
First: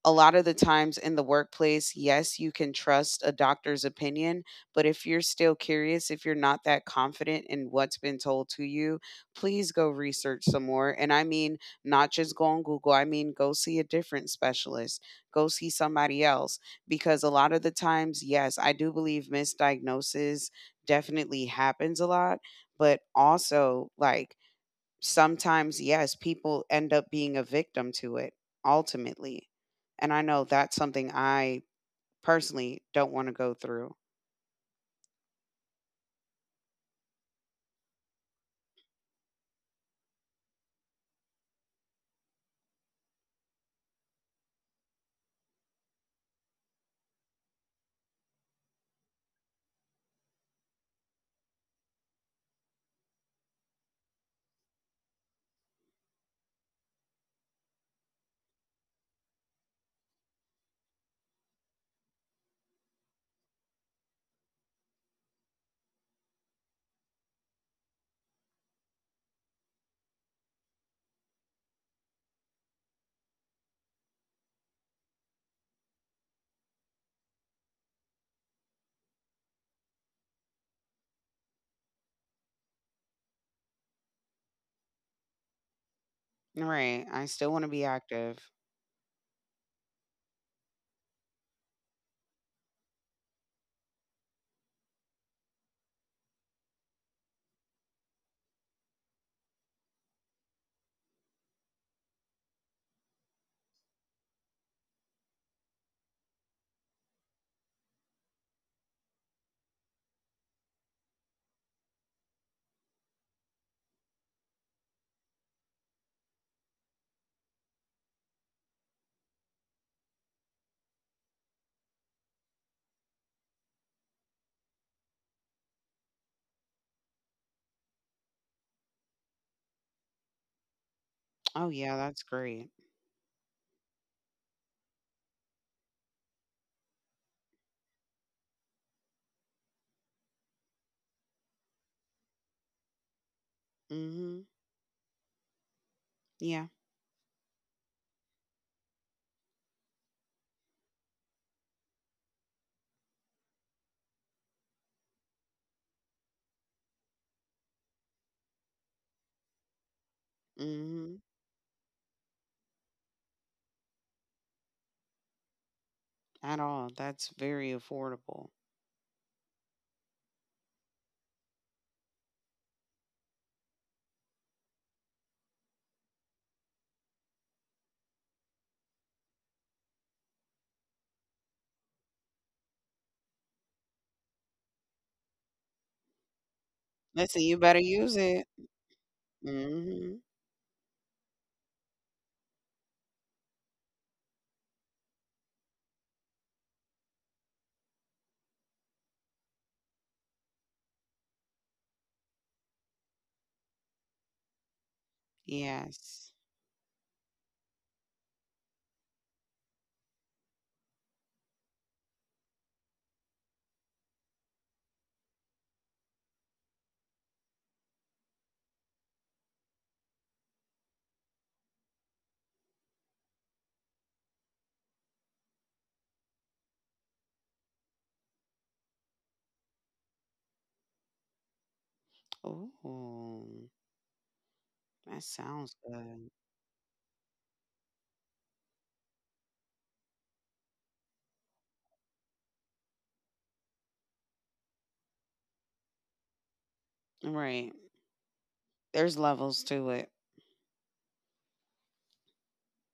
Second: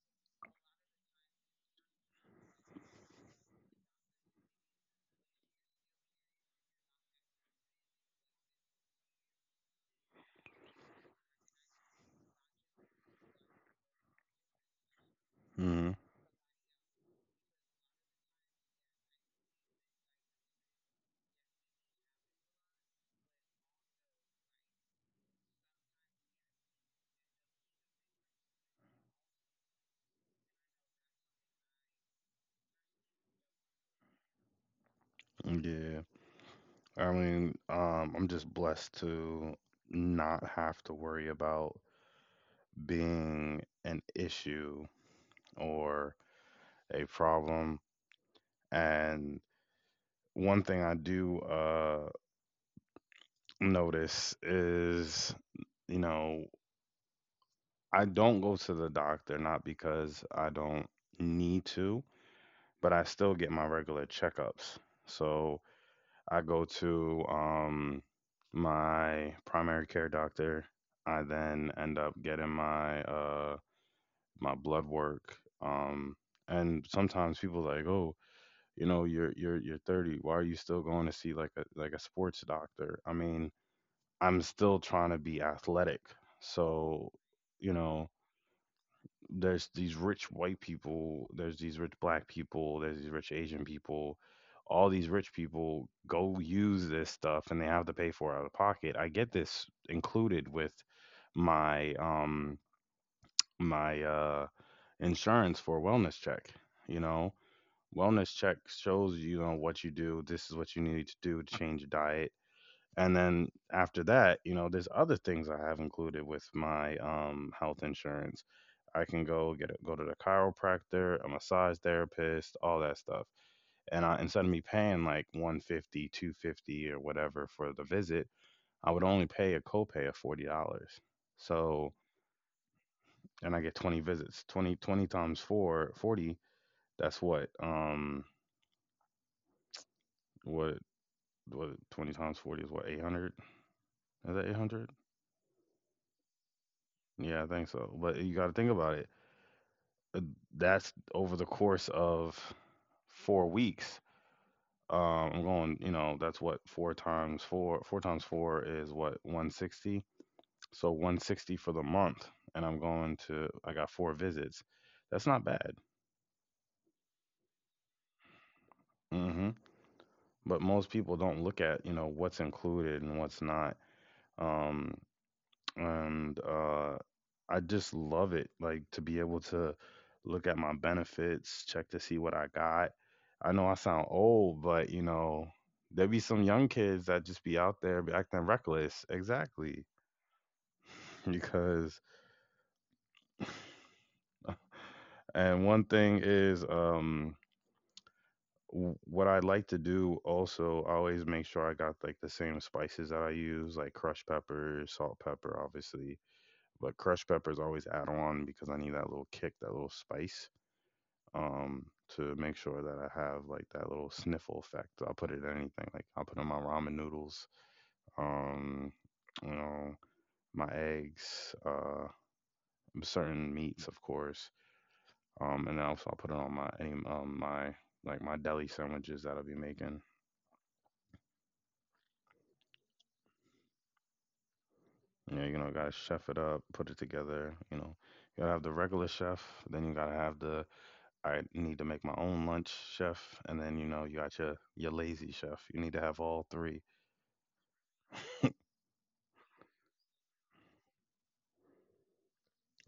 S2: a lot of the times in the workplace, yes, you can trust a doctor's opinion, but if you're still curious, if you're not that confident in what's been told to you, please go research some more. And I mean, not just go on Google, I mean, go see a different specialist, go see
S1: Mhm.
S2: somebody else, because a lot of the times, yes, I do believe misdiagnosis definitely happens a lot, but also, like, sometimes, yes, people end up being a victim to it ultimately. And I know that's something I personally don't want to go through.
S1: Yeah. I mean, um, I'm just blessed to not have to worry about being an issue or a problem. And one thing I do uh notice is, you know, I don't go to the doctor, not because I don't need to, but I still get my regular checkups. So I go to um, my primary care doctor. I then end up getting my uh, my blood work. Um, and sometimes people like, oh, you know, you're you're you're thirty. Why are you still going to see like a like a sports doctor? I mean, I'm still trying to be athletic.
S2: Right.
S1: So,
S2: I still want to
S1: you
S2: be
S1: know,
S2: active.
S1: there's these rich white people, there's these rich black people, there's these rich Asian people. All these rich people go use this stuff and they have to pay for it out of pocket. I get this included with my um my uh insurance for wellness check, you know. Wellness check shows you know what you do, this is what you need to do to change your diet, and then after that, you know, there's other things I have included with my um, health insurance. I can go get a, go to the chiropractor, a massage therapist, all that stuff. And I, instead of me paying like one fifty, two fifty, or whatever for the visit, I would only pay a copay of forty dollars.
S2: Oh, yeah,
S1: So,
S2: that's great.
S1: and I get twenty visits. Twenty twenty times four forty. that's what um what what twenty times forty is what eight hundred? Is
S2: Hmm.
S1: that eight hundred?
S2: Yeah.
S1: Yeah, I think so. But you got to think about it. Uh, that's over the course of four weeks. Um, I'm going, you know, that's what four times 4 4 times four is what one sixty. So
S2: Hmm.
S1: one sixty for the month, and I'm going to I got four visits. That's not bad.
S2: At all. That's very affordable.
S1: Mhm. But most people don't look at, you know, what's included and what's not. Um and uh, I just love it. Like to be able to look at my benefits, check to see what I got. I know I sound old, but you know, there be some young kids that
S2: Listen,
S1: just be
S2: you better
S1: out there
S2: use
S1: acting
S2: it.
S1: reckless. Exactly.
S2: Hmm.
S1: Because, and one thing is, um, w- what I like to do also, I always make sure I got like the same spices that I use, like crushed pepper, salt pepper, obviously.
S2: Yes.
S1: But crushed peppers always add on because I need that little kick, that little spice. um to make sure that I have like that little sniffle effect. I'll put it in anything. Like I'll put in my ramen noodles, um, you know, my eggs, uh certain meats of course. Um and then also I'll put it on my any um my like my deli sandwiches that I'll be making.
S2: Oh, that
S1: You know, you
S2: sounds
S1: know, gotta
S2: good.
S1: chef it up, put it together, you know. You gotta have the regular chef, then you gotta have the I need to make my own lunch chef, and then you know, you got your your lazy chef. You need to have all three.
S2: Right. There's levels to it.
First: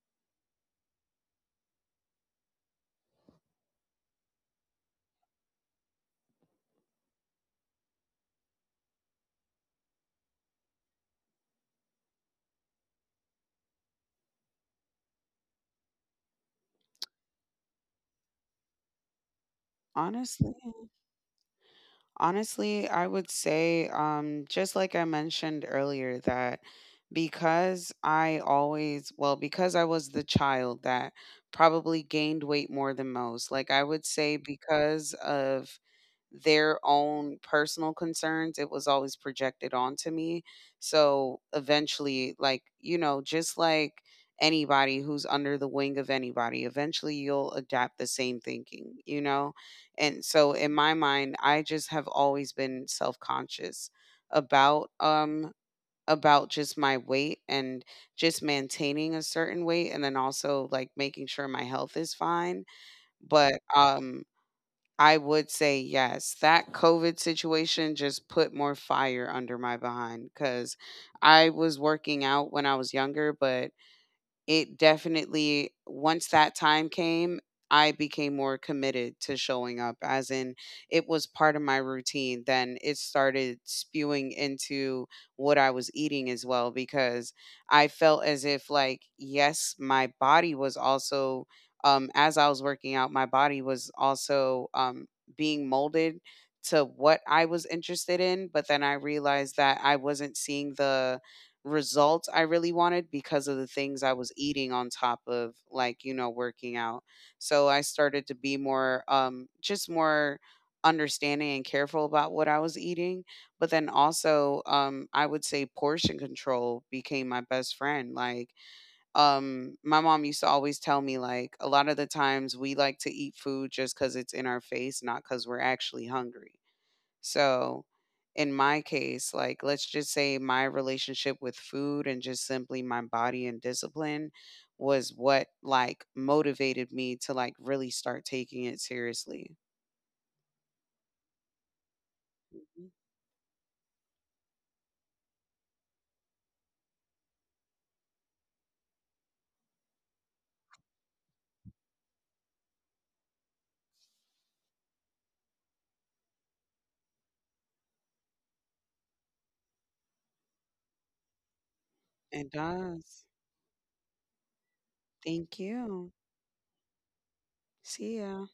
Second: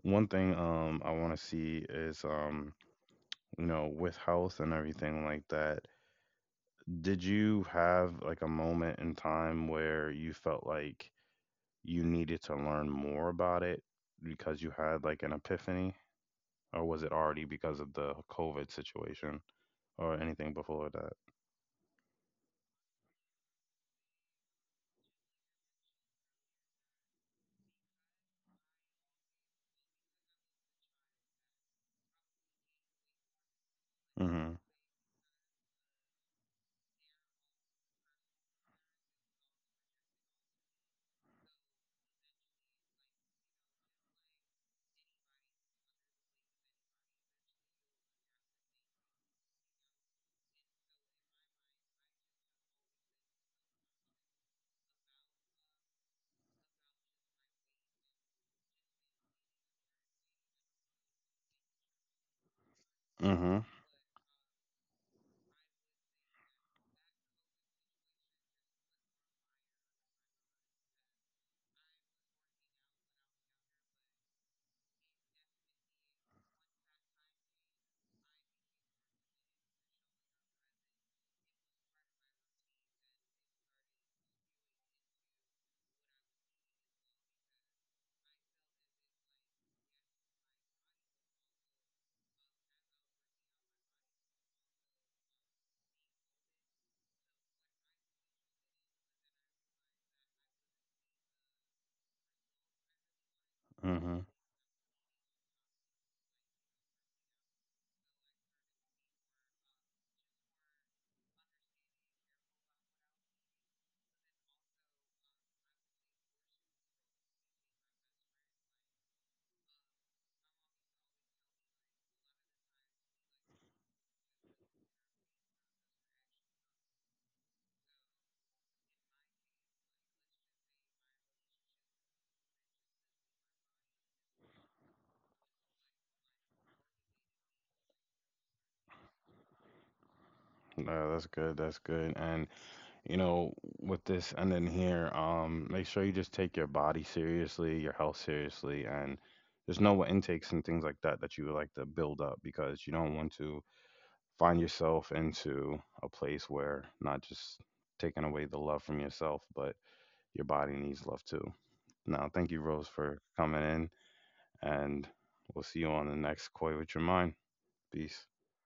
S1: One thing um I want to see is um you know with health and everything like that, did you have like a moment in time where you felt like you needed to learn more about it because you had like an epiphany, or was it already because of the COVID situation or anything
S2: Honestly.
S1: before that?
S2: Honestly, I would say, um, just like I mentioned earlier, that because I always, well, because I was the child that probably gained weight more than most, like I would say
S1: Mm-hmm.
S2: because of their own personal concerns, it was always projected onto me. So eventually, like, you know, just like anybody who's under the wing of anybody, eventually you'll adapt the same thinking, you know? And so in my mind, I just have always been self-conscious about um about just my weight and just maintaining a certain weight and then also like making sure my health is fine.
S1: Mm-hmm.
S2: But um I would say yes, that COVID situation just put more fire under my behind cuz I was working out when I was younger, but it definitely once that time came, I became more committed to showing up as in it was part of my routine. Then it started spewing into what I was eating as well because I felt as if like yes, my body was also um as I was working out, my body was also um being molded to what I was interested in, but then I realized that I wasn't seeing the results I really wanted because of the things
S1: Mm-hmm.
S2: I was eating on top of like, you know, working out. So I started to be more um just more understanding and careful about what I was eating, but then also um I would say portion control became my best friend. Like um my mom used to always tell me like a lot of the times we like to eat food just cuz it's in our face, not cuz we're actually hungry. So, in my case, like let's just say my relationship with food and just simply my body and discipline was what like motivated me to like really start taking it seriously.
S1: No, that's good. That's good. And
S2: Mhm.
S1: you know, with this and then here, um, make sure you just take your body seriously, your health seriously, and just know what intakes and things like that that you would like to build up because you don't want to find yourself into a place where not just taking away the love from yourself, but your body needs love too. Now, thank you,
S2: It
S1: Rose, for
S2: does.
S1: coming in, and we'll
S2: Thank
S1: see you on the
S2: you.
S1: next Koi with Your Mind. Peace.
S2: See ya.